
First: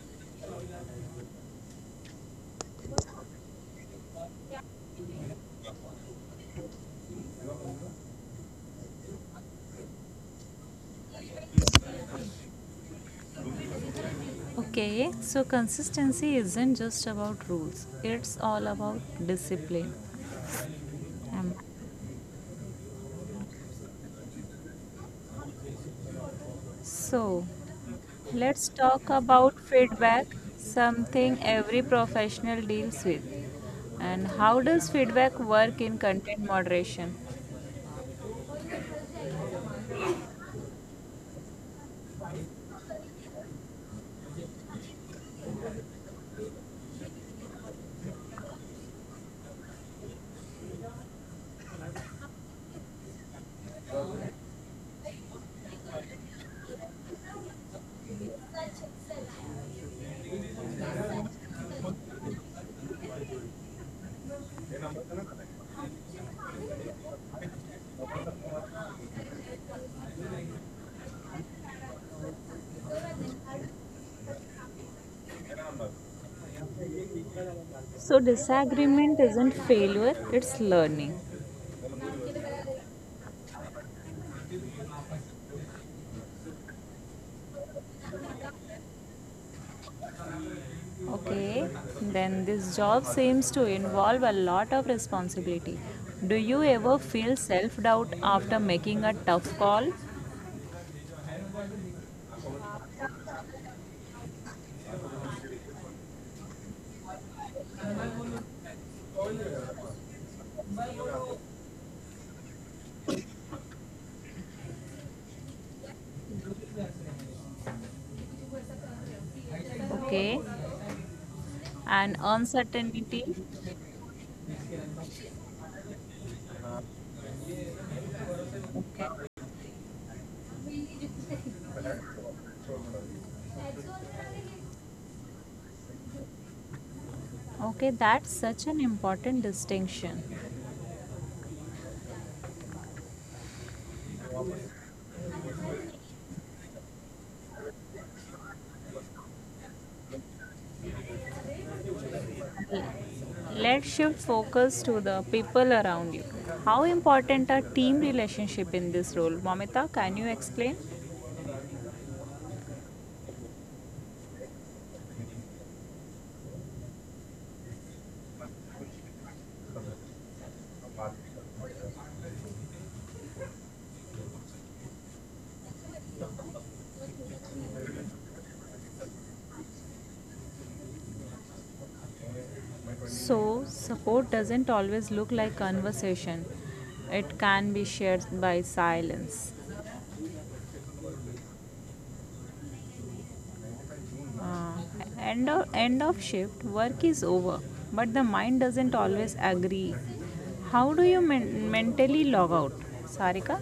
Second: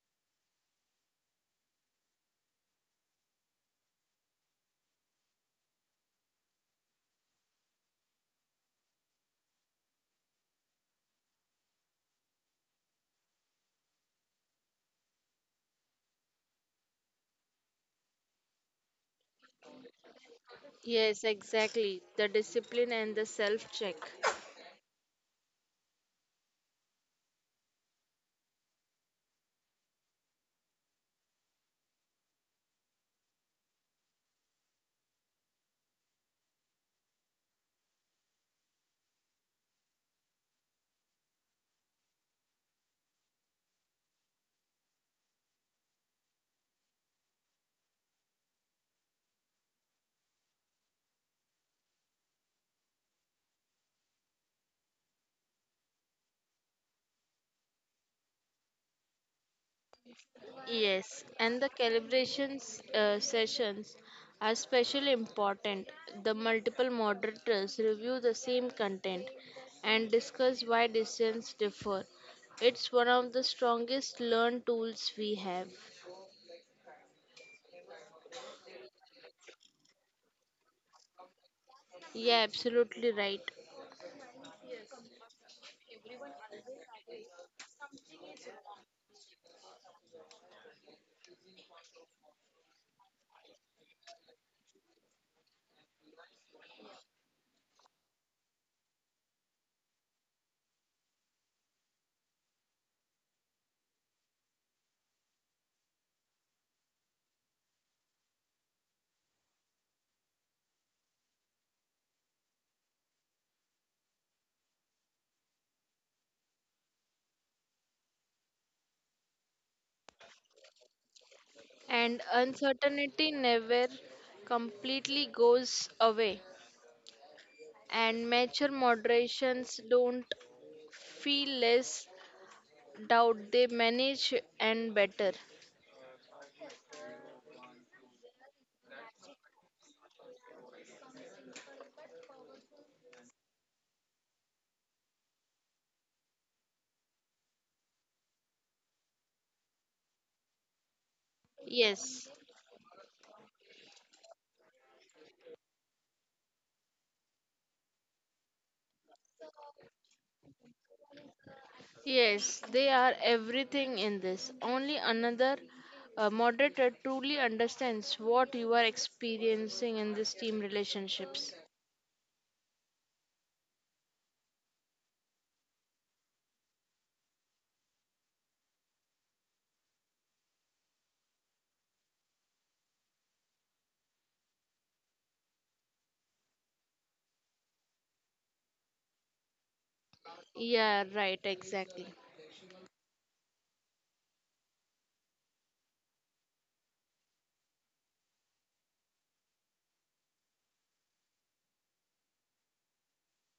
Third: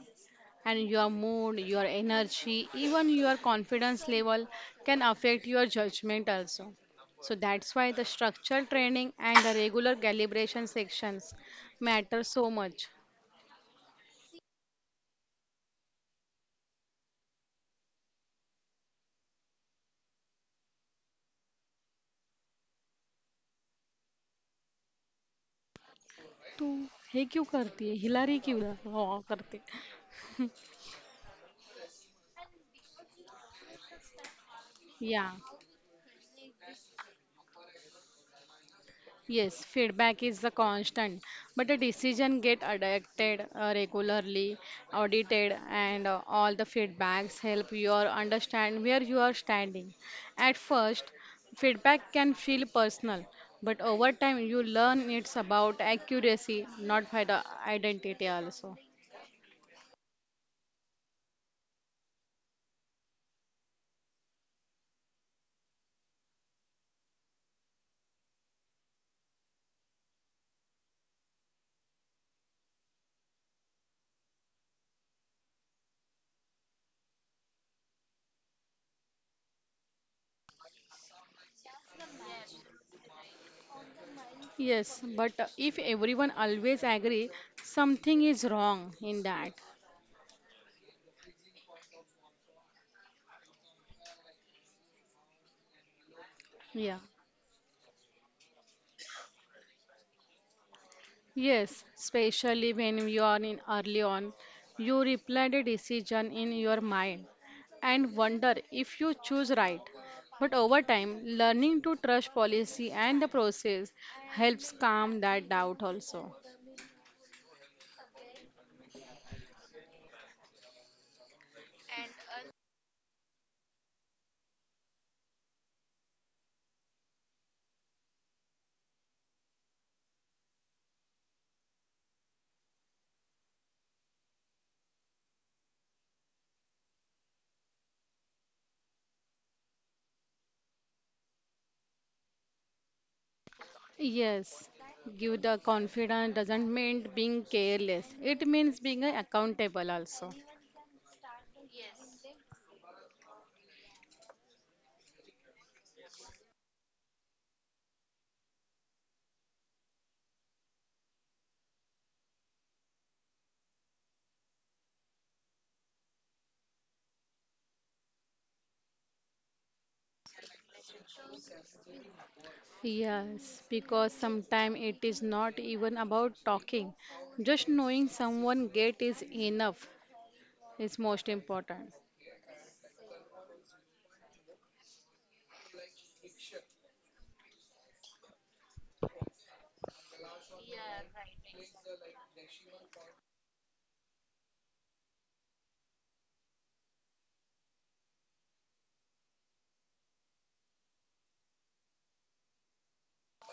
S2: and your mood, your energy, even your confidence level can affect your judgment also. So that's why the structure training and the regular calibration sections matter so much.
S1: Okay, so consistency isn't just about rules, it's all about discipline.
S3: Yes,
S1: Um,
S3: exactly. The discipline and the self check.
S2: तू हे क्यों
S1: so,
S2: करती है हिलारी क्यों
S1: let's
S2: रहा-
S1: talk
S2: हाँ,
S1: about
S2: करते
S1: feedback, something every professional deals with. And how does
S2: Yeah.
S1: feedback work in content moderation?
S2: Yes, feedback is the constant, but the decision get adapted uh, regularly, audited, and uh, all the feedbacks help you or understand where you are standing. At first, feedback can feel personal, but over time you learn it's about accuracy, not by the identity also.
S3: Yes, and the calibrations uh, sessions are especially important. The multiple moderators review the same content and discuss why decisions differ. It's one of the strongest learn tools we have.
S1: So, disagreement isn't failure, it's learning.
S3: Yeah, absolutely right.
S2: Yes, but if everyone always agree, something is wrong in that.
S1: Okay, then this job seems to involve a lot of responsibility. Do you ever
S2: Yeah.
S1: feel self doubt after making a tough call?
S2: Yes, especially when you are in early on, you replay the decision in your mind and wonder if you choose right. But over time, learning to trust policy and the process helps calm that doubt also.
S1: Okay, and
S3: And
S1: uncertainty.
S3: uncertainty never completely goes away. And mature
S1: Okay.
S3: moderations don't feel less doubt, they manage and better.
S1: Okay, that's such an important distinction.
S2: Yes, give the confidence doesn't mean being careless. It means being accountable also.
S3: Yes,
S1: Let's shift focus to the people around you. How important are team relationship in this role, Momita? Can you explain?
S3: yes, they are everything in this. Only another uh, moderator truly understands what you are experiencing in this team relationships.
S2: Yes, because sometimes it is not even about talking. Just knowing someone get is enough. Is most important.
S1: So support doesn't always look like conversation, it can be shared by silence.
S3: Yeah, right, exactly.
S1: Uh, end of end of shift work is over but the mind doesn't always agree. How do you men- mentally log out, Sarika?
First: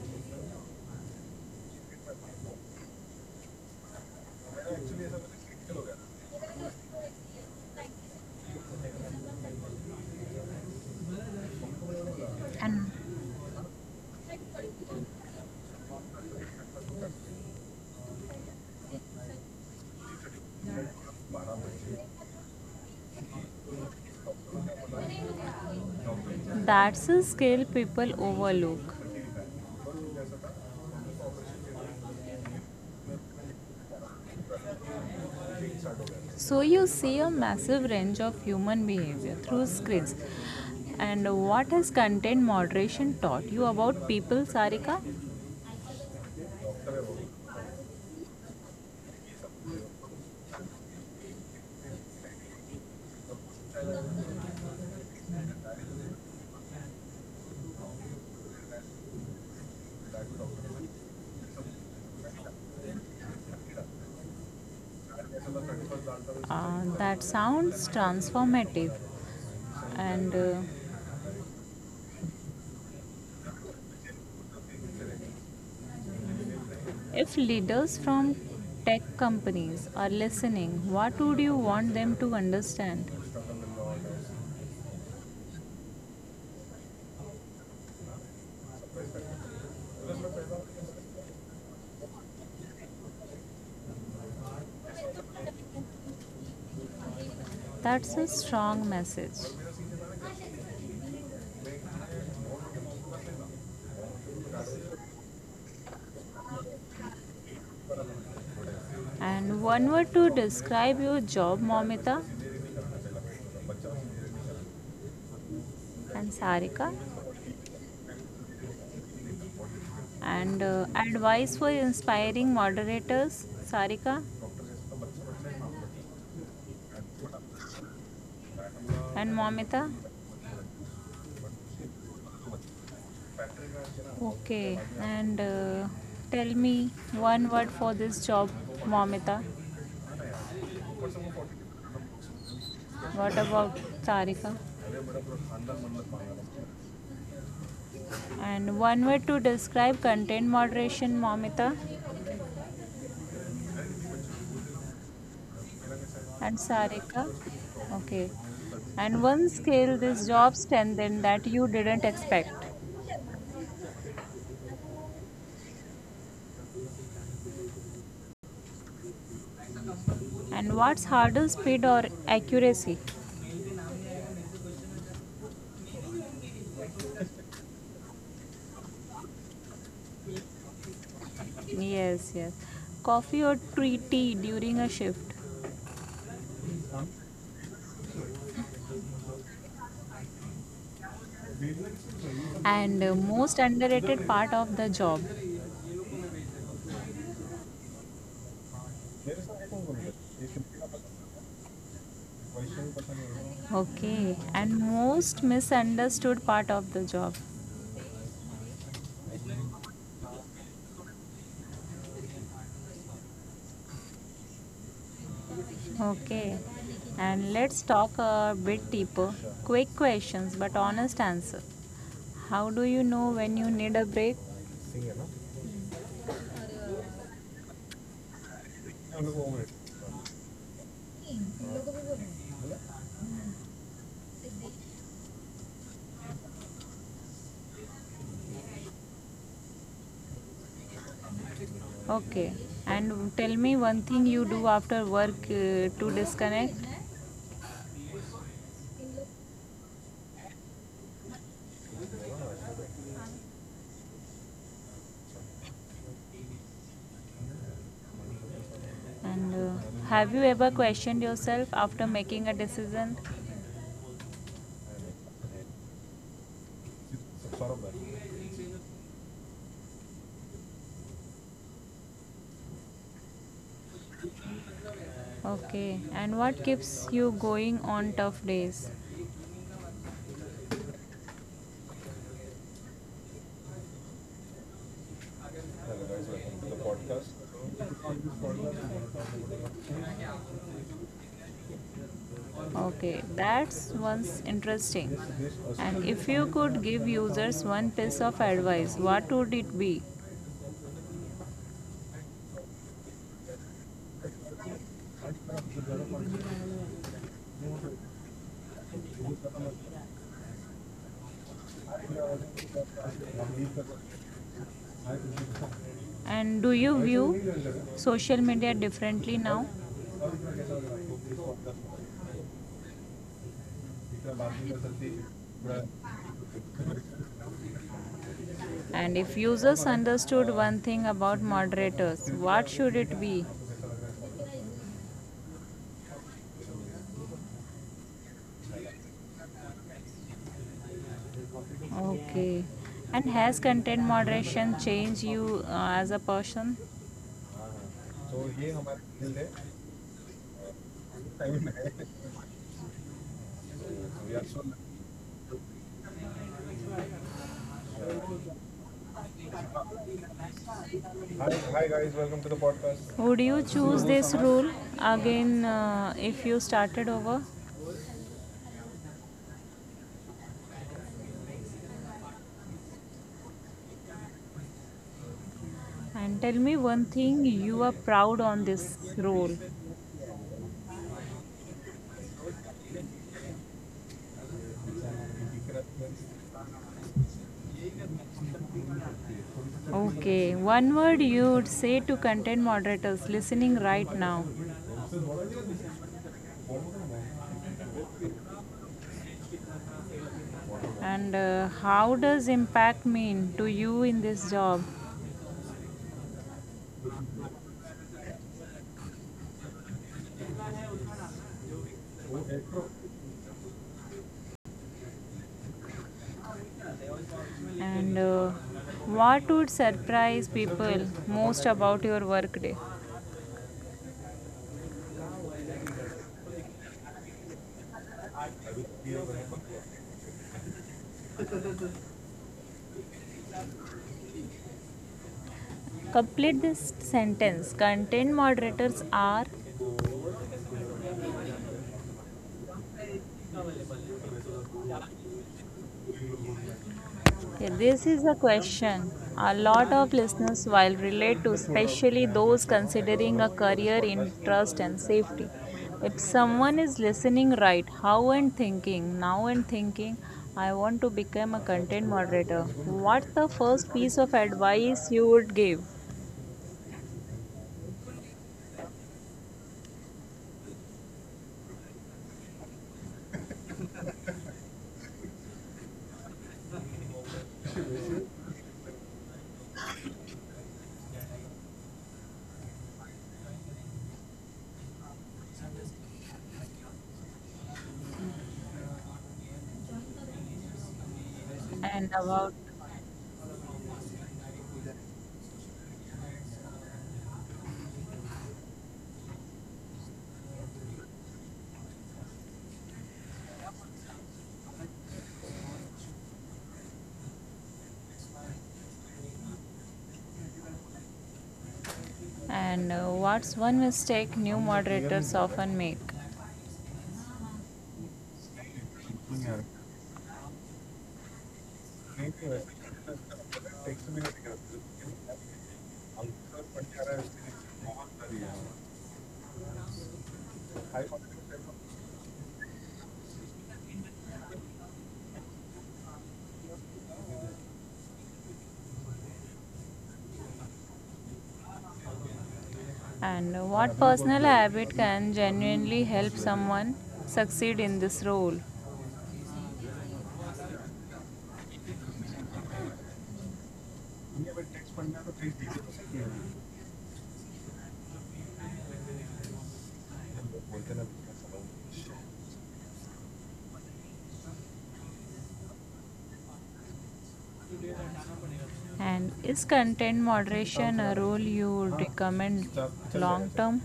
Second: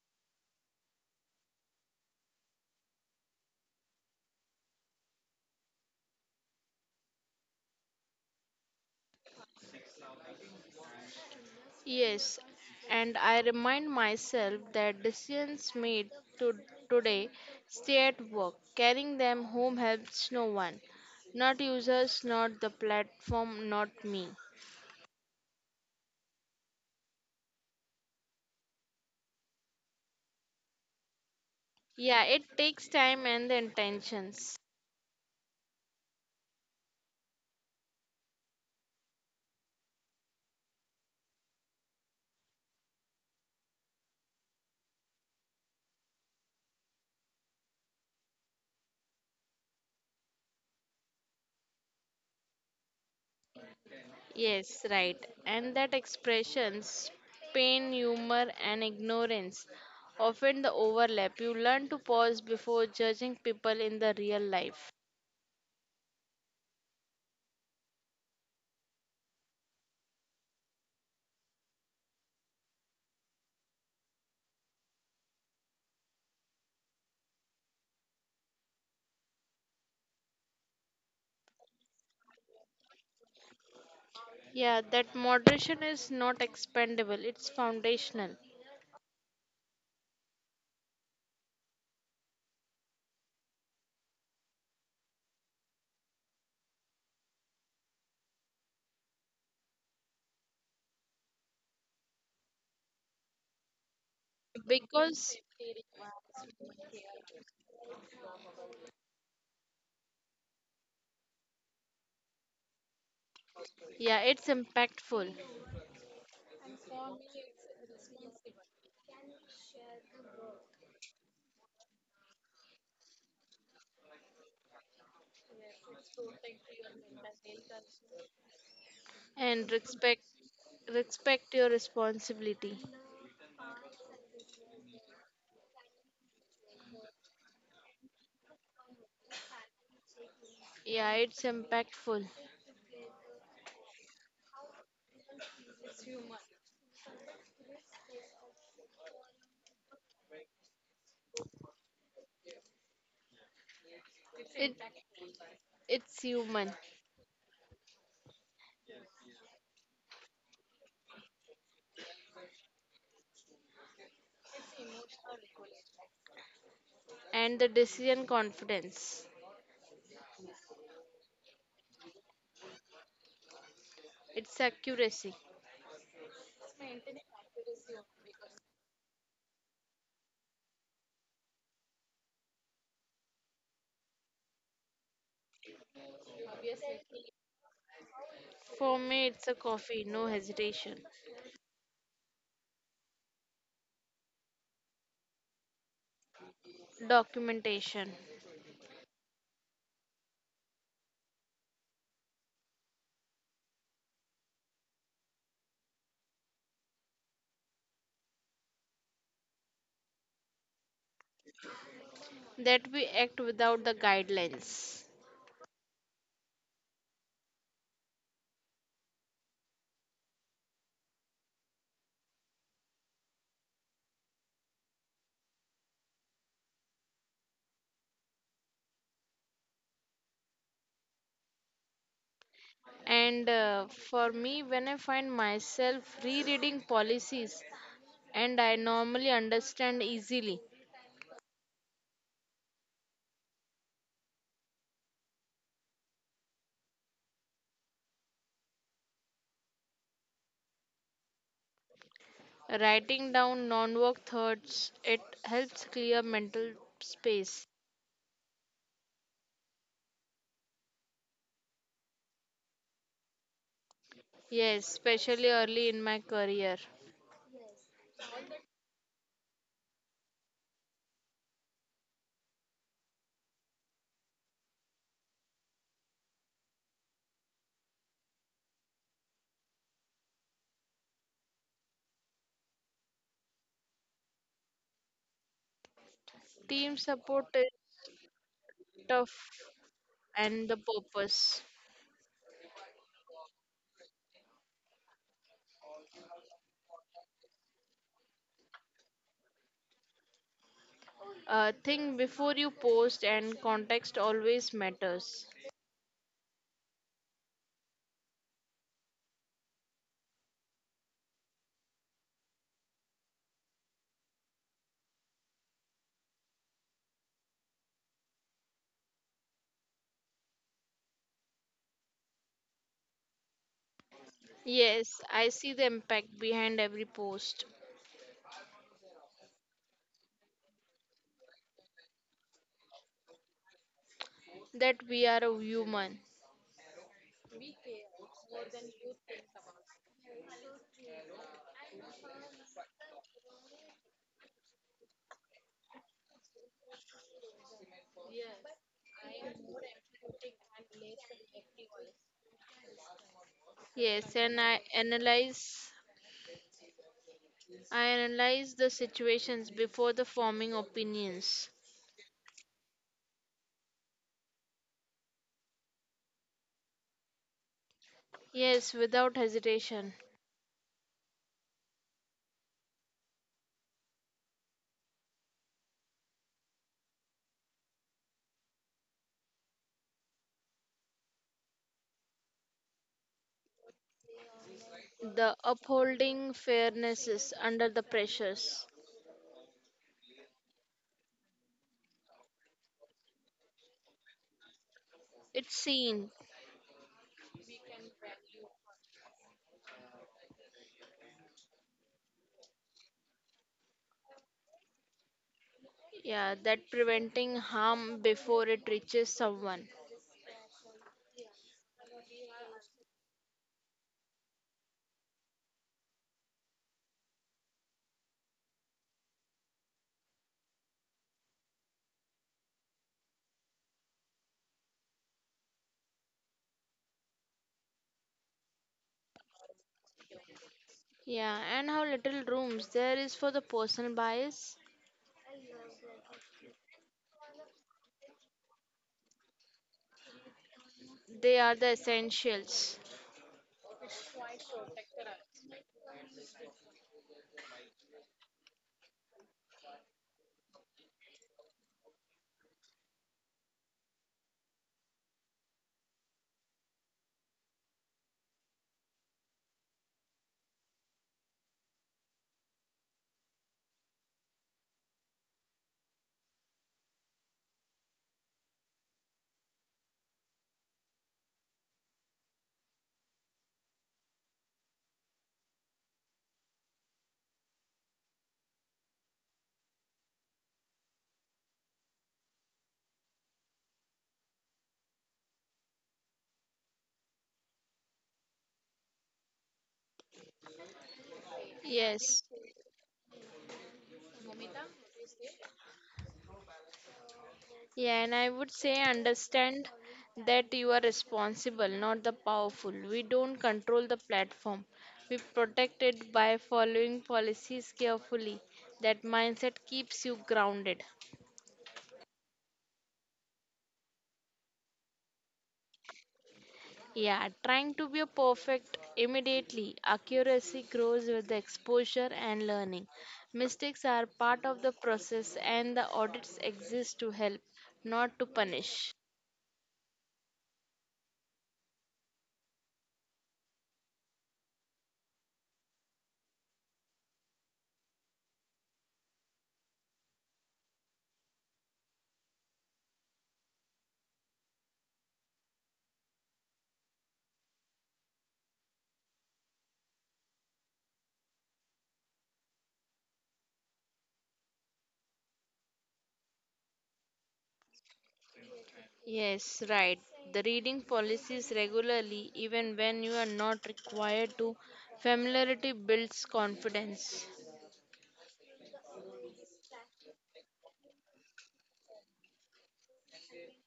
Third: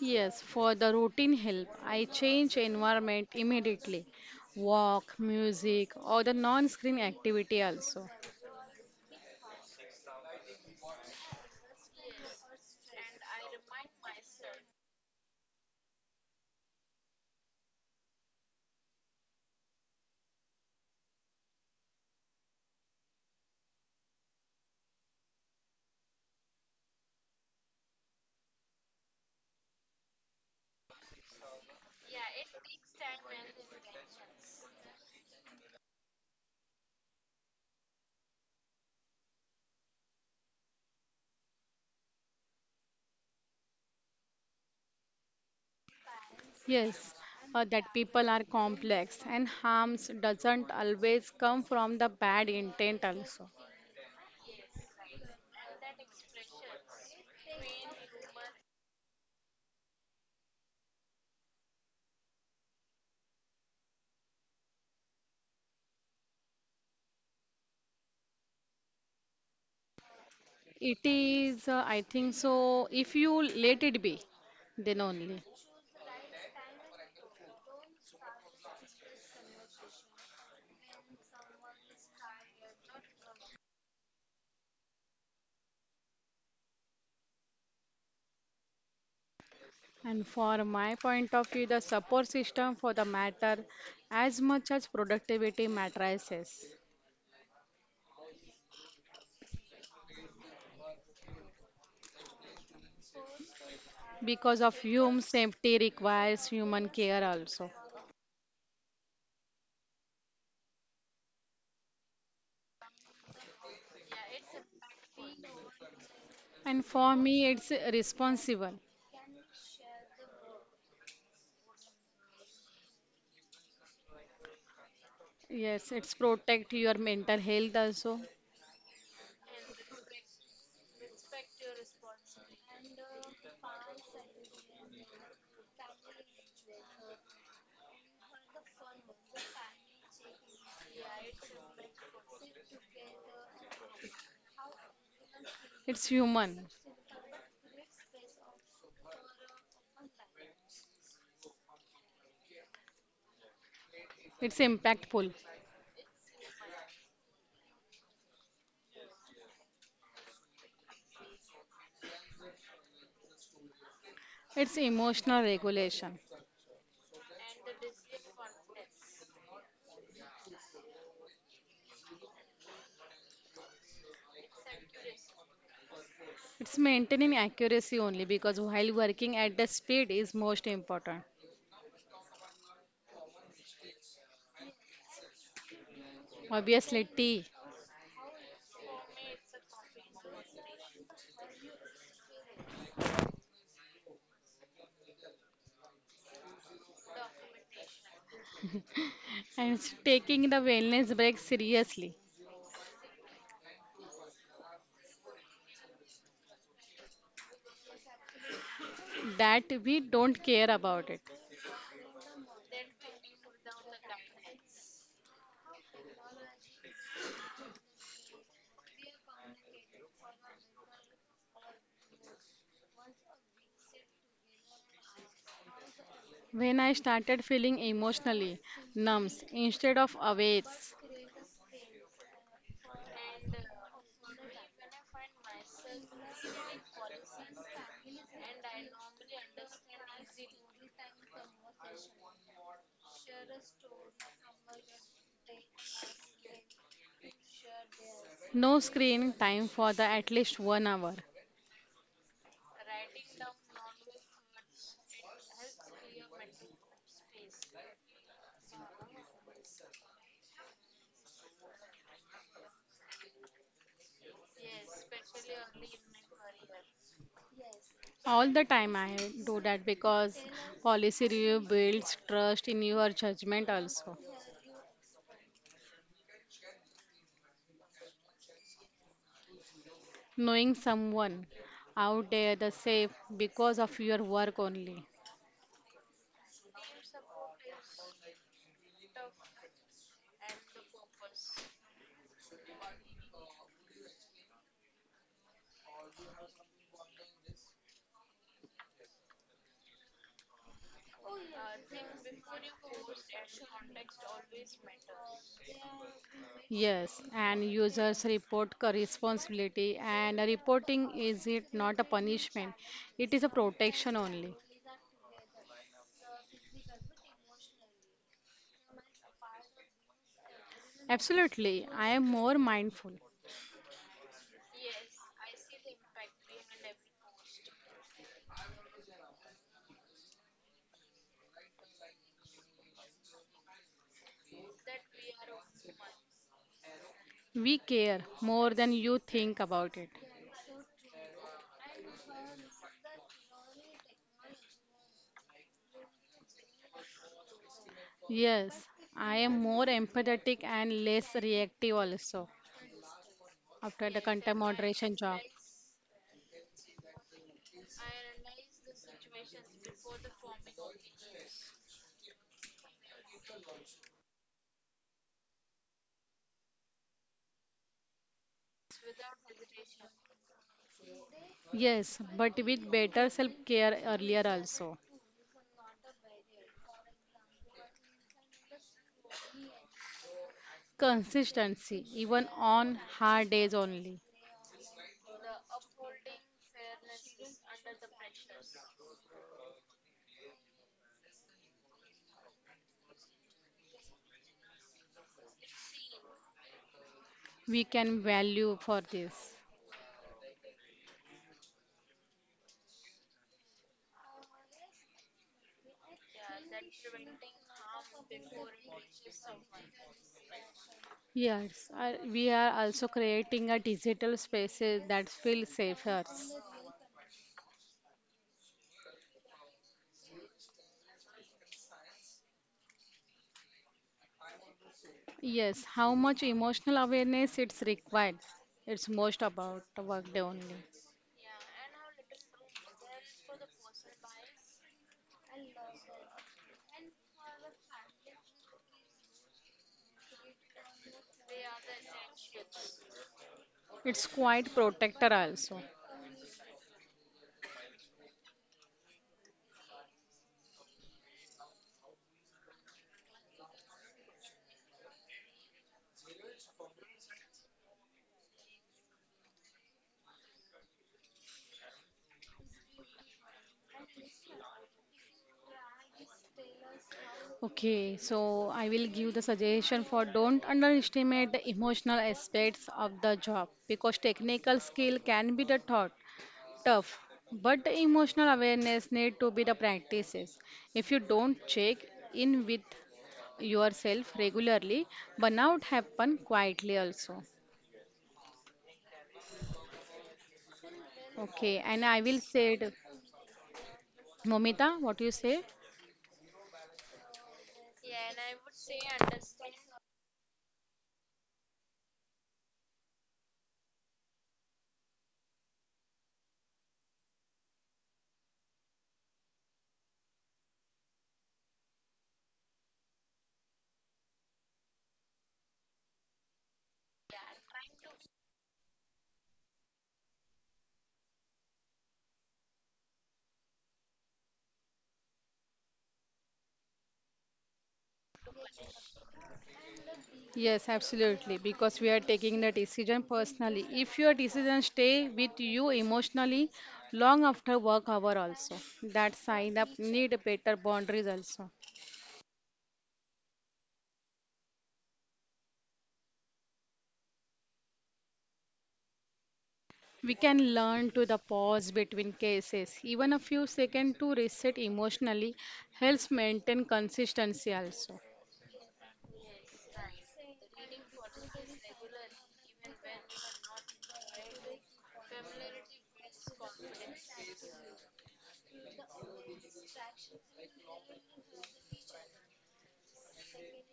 S2: Yes, for the routine help, I change environment immediately. Walk, music, or the non screen activity also.
S3: Yes,
S1: And
S3: and I remind myself that decisions made to today stay at work. Carrying them home helps no one. Not users, not the platform, not me.
S1: that's a skill people overlook.
S3: Yeah, it takes time and the intentions.
S1: So you see a massive range of human behavior through screens, and what has content moderation taught you about people, Sarika?
S2: Yes, uh, that people are complex and harms doesn't always come from the bad intent also.
S3: Yes, right. And that expressions, pain, humor, and ignorance often the overlap. You learn to pause before judging people in the real life.
S1: Uh, that sounds transformative. And uh,
S2: It is, uh, I think so, if you let it be, then only.
S1: If leaders from tech companies are listening, what would you want them to understand?
S3: Yeah, that moderation is not expendable, it's foundational.
S2: And for my point of view, the support system for the matter as much as productivity matrices,
S1: That's a strong message.
S2: because of human
S3: Because,
S2: safety requires human care also.
S1: And one word to describe your job, Momita
S3: yeah, it's impactful
S1: and
S2: And for
S1: Sarika.
S2: me it's responsible.
S1: And uh, advice for inspiring moderators, Sarika
S2: Yes, it's protect your mental health also.
S1: and
S3: and
S1: Momita.
S3: respect respect your responsibility.
S1: Okay, and uh, tell me one word for this job, Momita.
S3: Yeah, it's impactful.
S1: What about Sarika?
S2: It's human.
S1: And one way to describe content moderation, Momita
S2: It's
S3: It
S2: impactful.
S3: it's
S1: and
S3: human
S1: Sarika. Okay. And one skill this job strengthened that you didn't expect.
S2: It's emotional regulation.
S3: and the decision confidence.
S1: And what's harder, speed or accuracy?
S3: It's accuracy.
S2: It's maintaining accuracy only because while working at the speed is most important.
S1: Yes, yes. Coffee or tea tea during a shift.
S2: Obviously tea.
S3: For me, it's a coffee, no hesitation.
S1: And uh, most underrated part of the job.
S3: Documentation
S2: And it's taking the wellness break seriously.
S1: Okay. And most misunderstood part of the job.
S2: That we don't care about it.
S3: that we act without the guidelines.
S1: Okay, and let's talk a bit deeper. Quick questions, but honest answer. How do you know when you need a break?
S2: When I started feeling emotionally numb instead of awake,
S3: And uh, for me, when I find myself rereading policies and I normally understand easily,
S1: Okay, and tell me one thing you do after work uh, to disconnect.
S2: no screen time for the at least one hour.
S3: writing down non work thoughts, it helps clear mental space.
S1: And uh, have you ever questioned yourself after making a decision?
S3: Yes, especially early in my career.
S2: All the time I do that because policy review builds trust in your judgment also.
S1: Okay, and what keeps you going on tough days?
S2: Knowing someone out there the safe because of your work only.
S3: Team support is tough and the purpose.
S1: Okay, that's one's interesting. And if you could give users one piece of advice, what would it be?
S3: Uh, think before you post, and context always matters.
S2: Yes, and users report co- responsibility and reporting is it not a punishment. It is a protection only.
S1: And do you view social media differently now?
S2: Absolutely, I am more mindful.
S3: Yes, I see the impact behind every post
S1: And if users understood one thing about moderators, what should it be?
S3: that we are a human.
S2: We care more than you think about it.
S1: Okay. And has content moderation changed you uh, as a person?
S2: Yes, I am more empathetic and less reactive also after the
S3: Yes,
S2: content
S3: and I
S2: moderation job.
S3: analyze I analyze the situations before the forming opinions.
S1: Would you choose this rule again uh, if you started over?
S3: Yes, without hesitation.
S2: Yes, but with better self care earlier also.
S1: And tell me one thing you are proud on this role.
S2: Consistency, even on hard days only,
S3: The upholding fairnesses under the pressures.
S1: Okay, one word you would say to content moderators listening right now.
S3: It's seen,
S2: we can value for this.
S1: And uh, how does impact mean to you in this job?
S3: yeah, that preventing harm before it reaches someone.
S2: Yes, I- we are also creating a digital spaces that feel safer.
S1: And uh, what would surprise people most about your workday?
S2: Yes, how much emotional awareness it's required. It's most about the workday only.
S3: Yeah, and how little rooms there is for the personal bias.
S1: Complete this sentence. Content moderators are.
S3: They are the essentials.
S2: It's quite protector also.
S1: Okay, this is a question a lot of listeners will relate to, especially those considering a career in trust and safety. If someone is listening right, how and thinking, now and thinking, I want to become a content moderator. What's the first piece of advice you would give?
S2: Okay, so I will give the suggestion for don't underestimate the emotional aspects of the job because technical skill can be the thought tough but the emotional awareness need to be the practices. If you don't check in with yourself regularly, burnout happen quietly also. Okay, and
S1: And
S2: I will
S3: Yes.
S1: about,
S2: say it, Momita, what you say.
S3: Yeah, and I would say understand that you are responsible, not the powerful. We don't control the platform. We protect it by following policies carefully. That mindset keeps you grounded.
S1: and uh, what's one mistake new moderators often make?
S3: Yeah, trying to be a perfect immediately. Accuracy grows with the exposure and learning. Mistakes are part of the process, and the audits exist to help, not to punish.
S2: Yes, absolutely, because we are taking the decision personally. If your decision stay with you emotionally long after work hour also, that sign up need better boundaries also.
S1: And what personal habit can genuinely help someone succeed in this role?
S2: We can learn to the pause between cases. Even a few seconds to reset emotionally helps maintain consistency also.
S3: Yes, right. The reading policies regularly, even when you are not required to. Familiarity builds confidence.
S1: And is content moderation a role you would recommend long term?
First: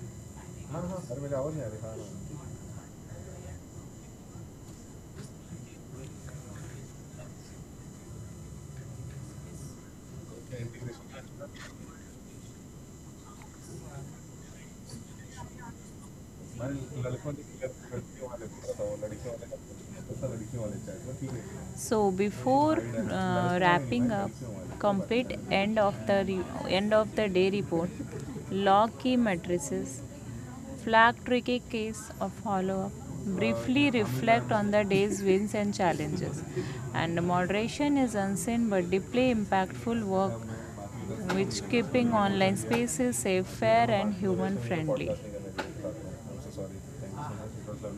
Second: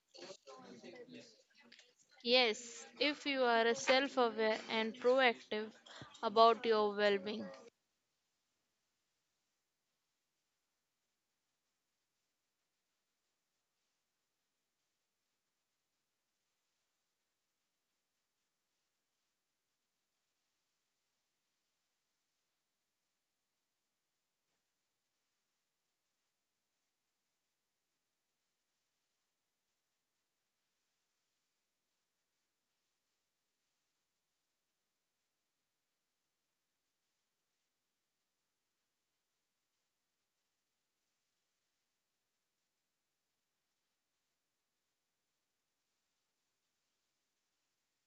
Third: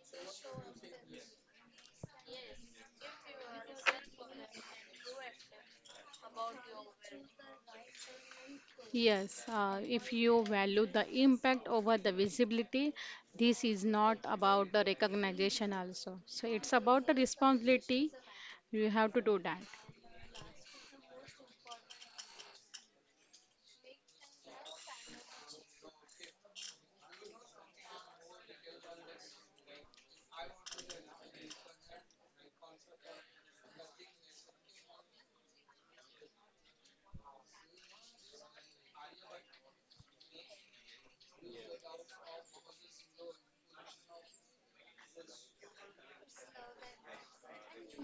S3: Yes, if you are self aware and proactive about your well being.
S2: Yes, uh, if you value the impact over the visibility, this is not about the recognition also. So it's about the responsibility. You have to do that.
S1: So before uh, wrapping up, complete end of the re- end of the day report, log key matrices, flag tricky case of follow up. Briefly reflect on the day's wins and challenges. And moderation is unseen but deeply impactful work which keeping online spaces safe, fair, and human friendly.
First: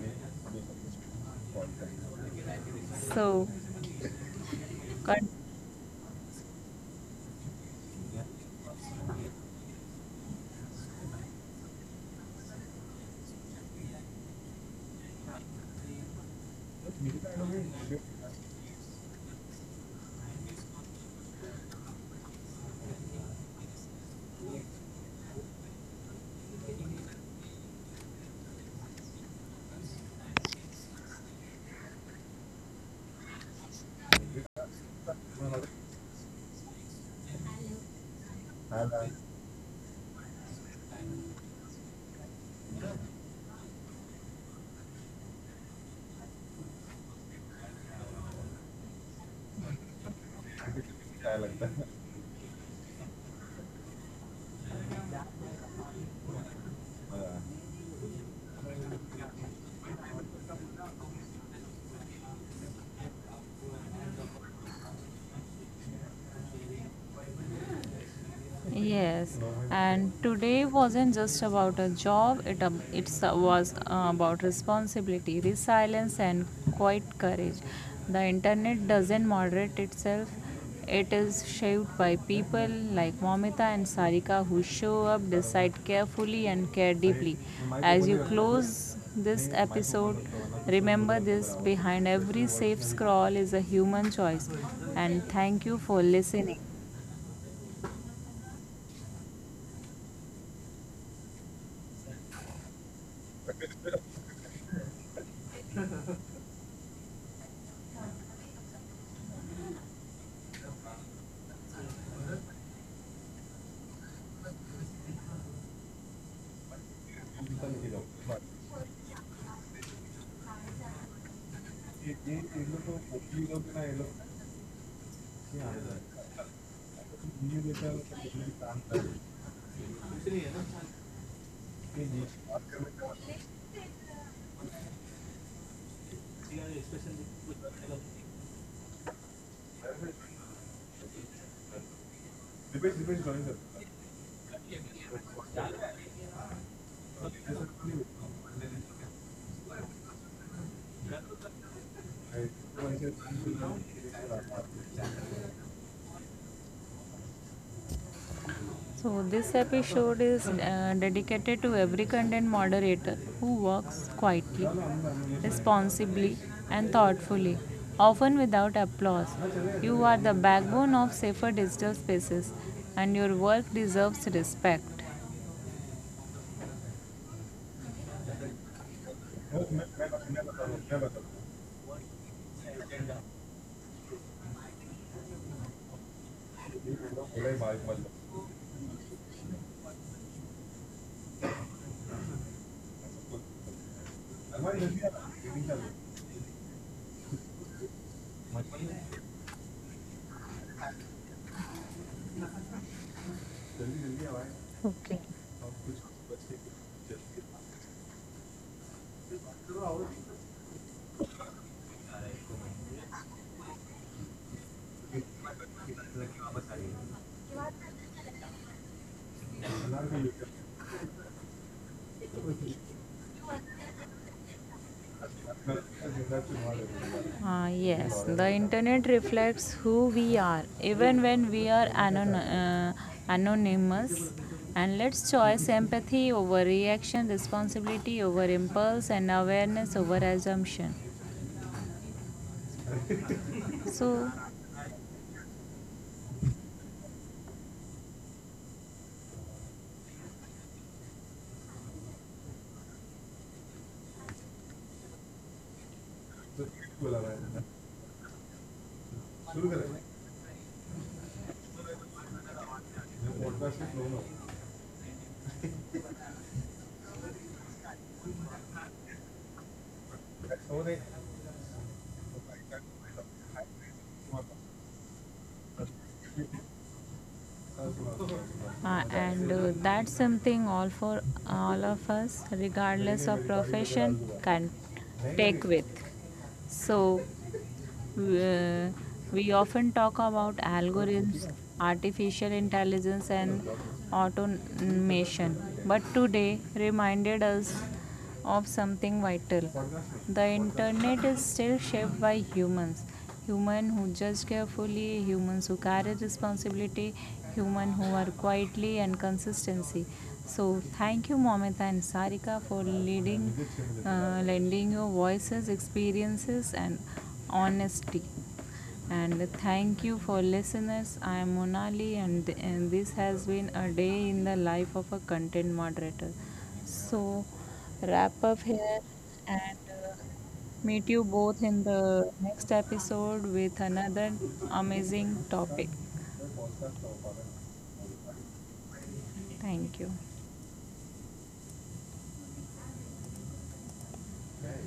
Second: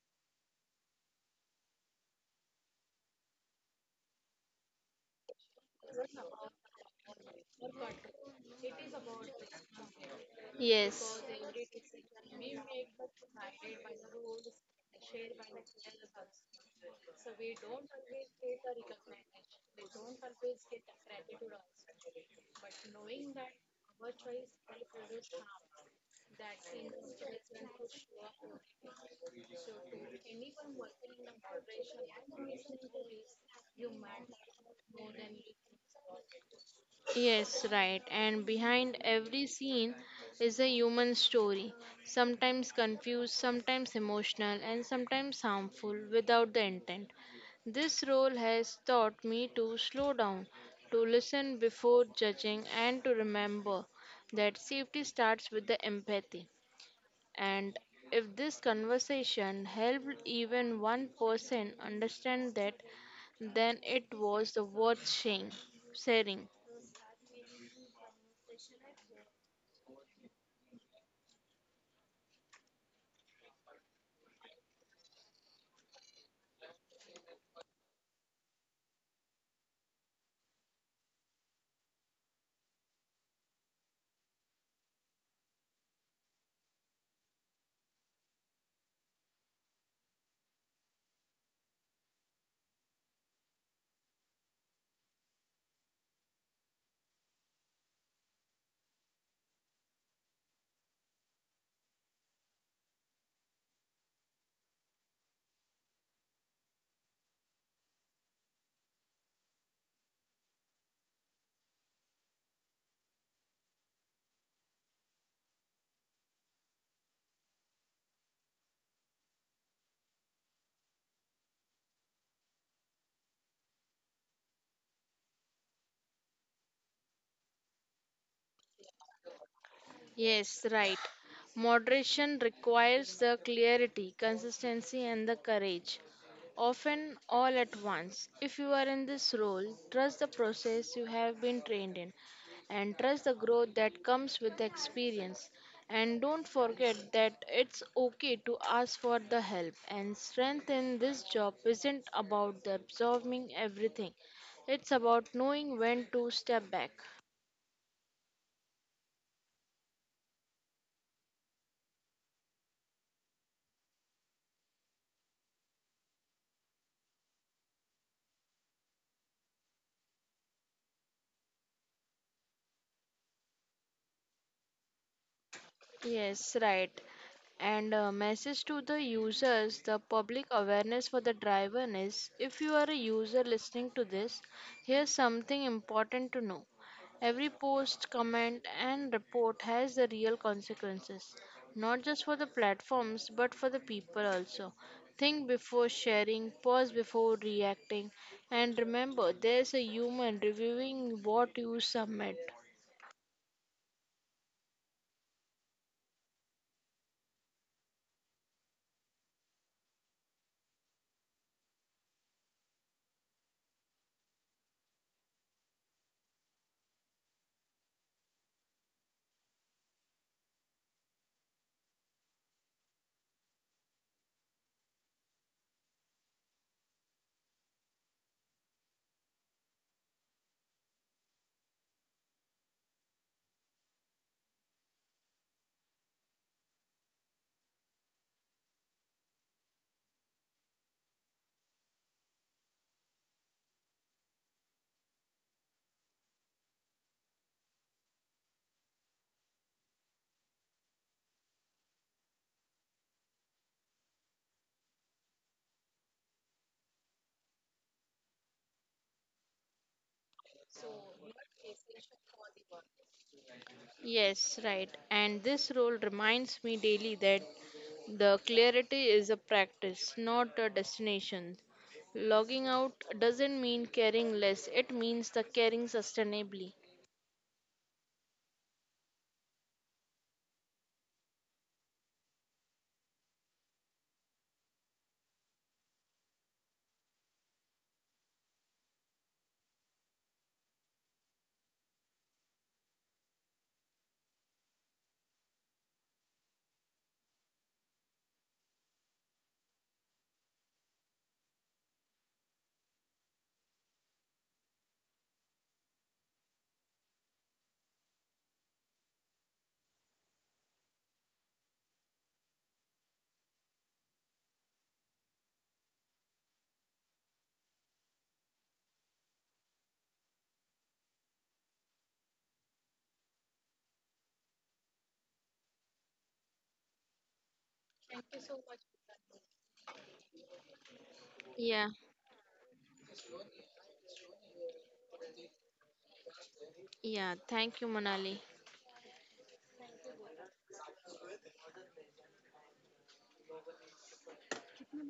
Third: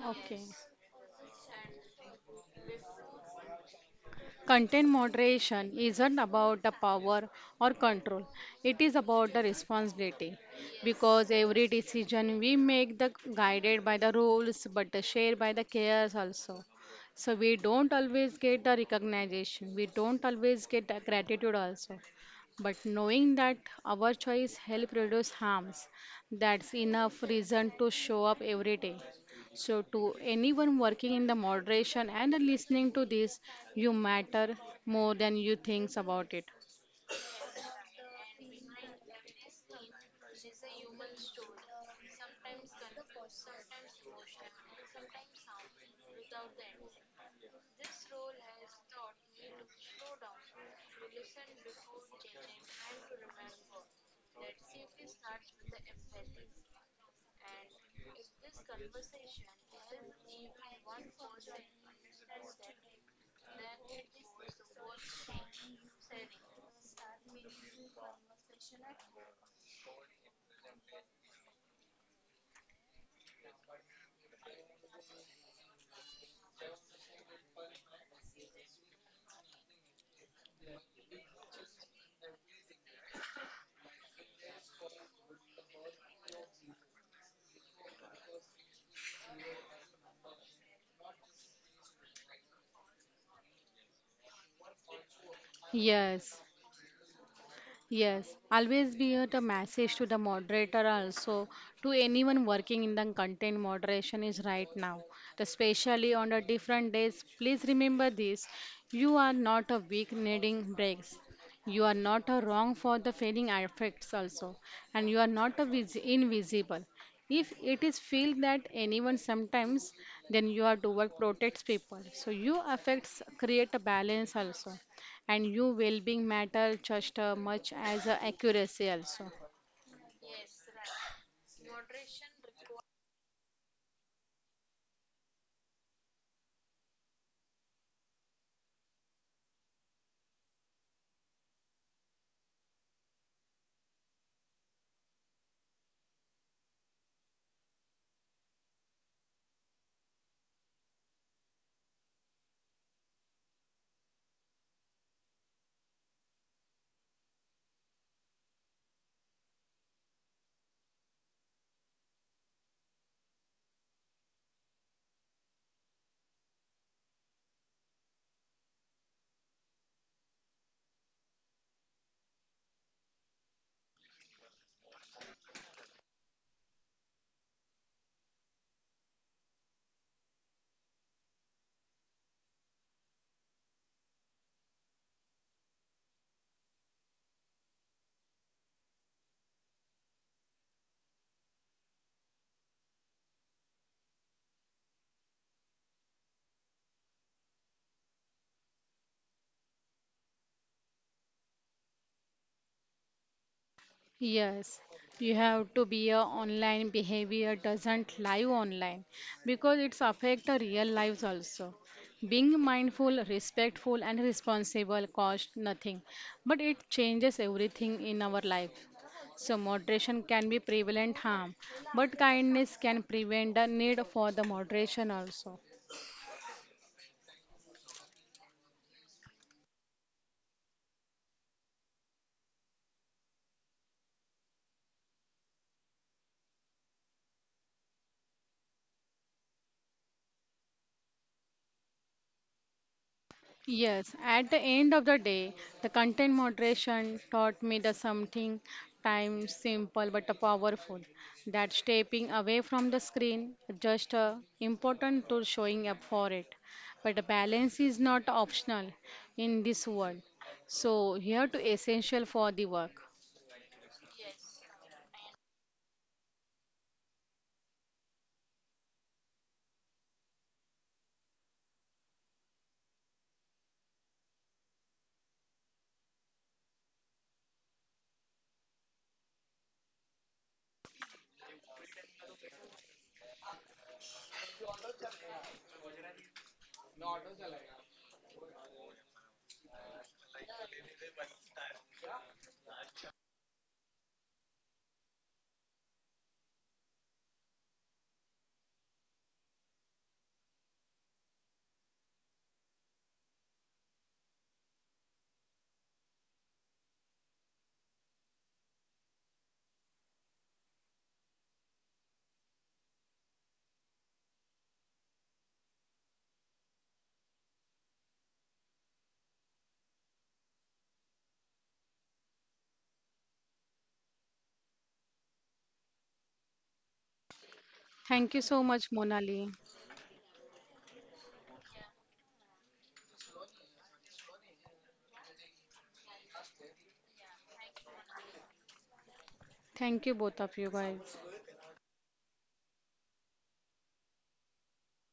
S2: Okay.
S1: So,
S2: Content moderation isn't about the power or control, it is about the responsibility
S3: Yes.
S2: because every decision we make the guided by the rules but the shared by the cares also. So we don't always get the recognition, we don't always get the gratitude also. But knowing that our choice help reduce harms, that's enough reason to show up every day. So, to anyone working in the moderation and listening to this, you matter more than you think about it.
S3: Yes, right. And behind every scene is a human story, sometimes confused, sometimes emotional, and sometimes harmful without the intent. This role has taught me to slow down, to listen before judging, and to remember that safety starts with the empathy. And if this conversation helped even one person understand that, then it was the worth sharing. sharing.
S1: yes, and today wasn't just about a job, it, ab- it's uh, was uh, about responsibility, resilience, and quite courage. The internet doesn't moderate itself, it is shaped by people like Momita and Sarika who show up, decide carefully, and care deeply. As you close this episode, remember this: behind every safe scroll is a human choice, and thank you for
S2: Yes,
S1: listening.
S2: yes. Always be at a message to the moderator also to anyone working in the content moderation is right now, especially on the different days. Please remember this: you are not a weak needing breaks. You are not a wrong for the failing affects also, and you are not a vis- invisible. If it is feel that anyone sometimes, then you have to work protects people. So you affects create a balance also, and you well-being matter just uh, much as uh, accuracy also.
S3: Yes, right. Moderation requires the clarity, consistency, and the courage, often all at once. If you are in this role, trust the process you have been trained in and trust the growth that comes with the experience. And don't forget that it's okay to ask for the help. And strength in this job isn't about the absorbing everything, it's about knowing when to step back.
S1: So, this episode is uh, dedicated to every content moderator who works quietly, responsibly, and thoughtfully, often without applause. You are the backbone of safer digital spaces, and your work deserves respect.
S3: Yes, right. And uh, message to the users, the public awareness for the driver is, if you are a user listening to this, here's something important to know. Every post, comment, and report has the real consequences, not just for the platforms but for the people also. Think before sharing, pause before reacting, and remember there's a human reviewing what you submit.
S2: Yes,
S1: Okay.
S2: you have to be a online behavior doesn't live online because it's affect the real lives also. Being mindful, respectful, and responsible cost nothing, but it changes everything in our life. So moderation can be prevalent harm, but kindness can prevent the need for the moderation also.
S1: Uh, yes, the internet reflects who we are, even when we are anon- uh, anonymous. And let's choose empathy over reaction, responsibility over impulse, and awareness over assumption.
S2: Yes,
S1: So,
S2: at the end of the day, the content moderation taught me the something time simple but powerful, that stepping away from the screen just uh, important to showing up for it. But the balance is not optional in this world. So here to essential for the work.
S3: Yes, right. And this role reminds me daily that the clarity is a practice, not a destination. Logging out doesn't mean caring less, it means the caring sustainably.
S1: uh, and uh, that's something all for all of us regardless of profession can take with. So uh, we often talk about algorithms, artificial intelligence and automation, but today reminded us of something vital: the internet is still shaped by humans, human who judge carefully, humans who carry responsibility, human who are quietly and consistency. So thank you, Momita and Sarika, for leading, uh, lending your voices, experiences, and honesty. And thank you for listeners. I am Monali, and, th and this has been a day in the life of a content moderator. So,
S2: Thank you so
S1: wrap up
S2: much,
S1: here
S2: Monali.
S1: and. Uh, Meet you both
S3: Yeah,
S1: in the next episode with another amazing topic.
S3: yeah. Thank you, Manali.
S2: Thank
S1: Thank
S2: you
S1: you.
S2: both of you guys.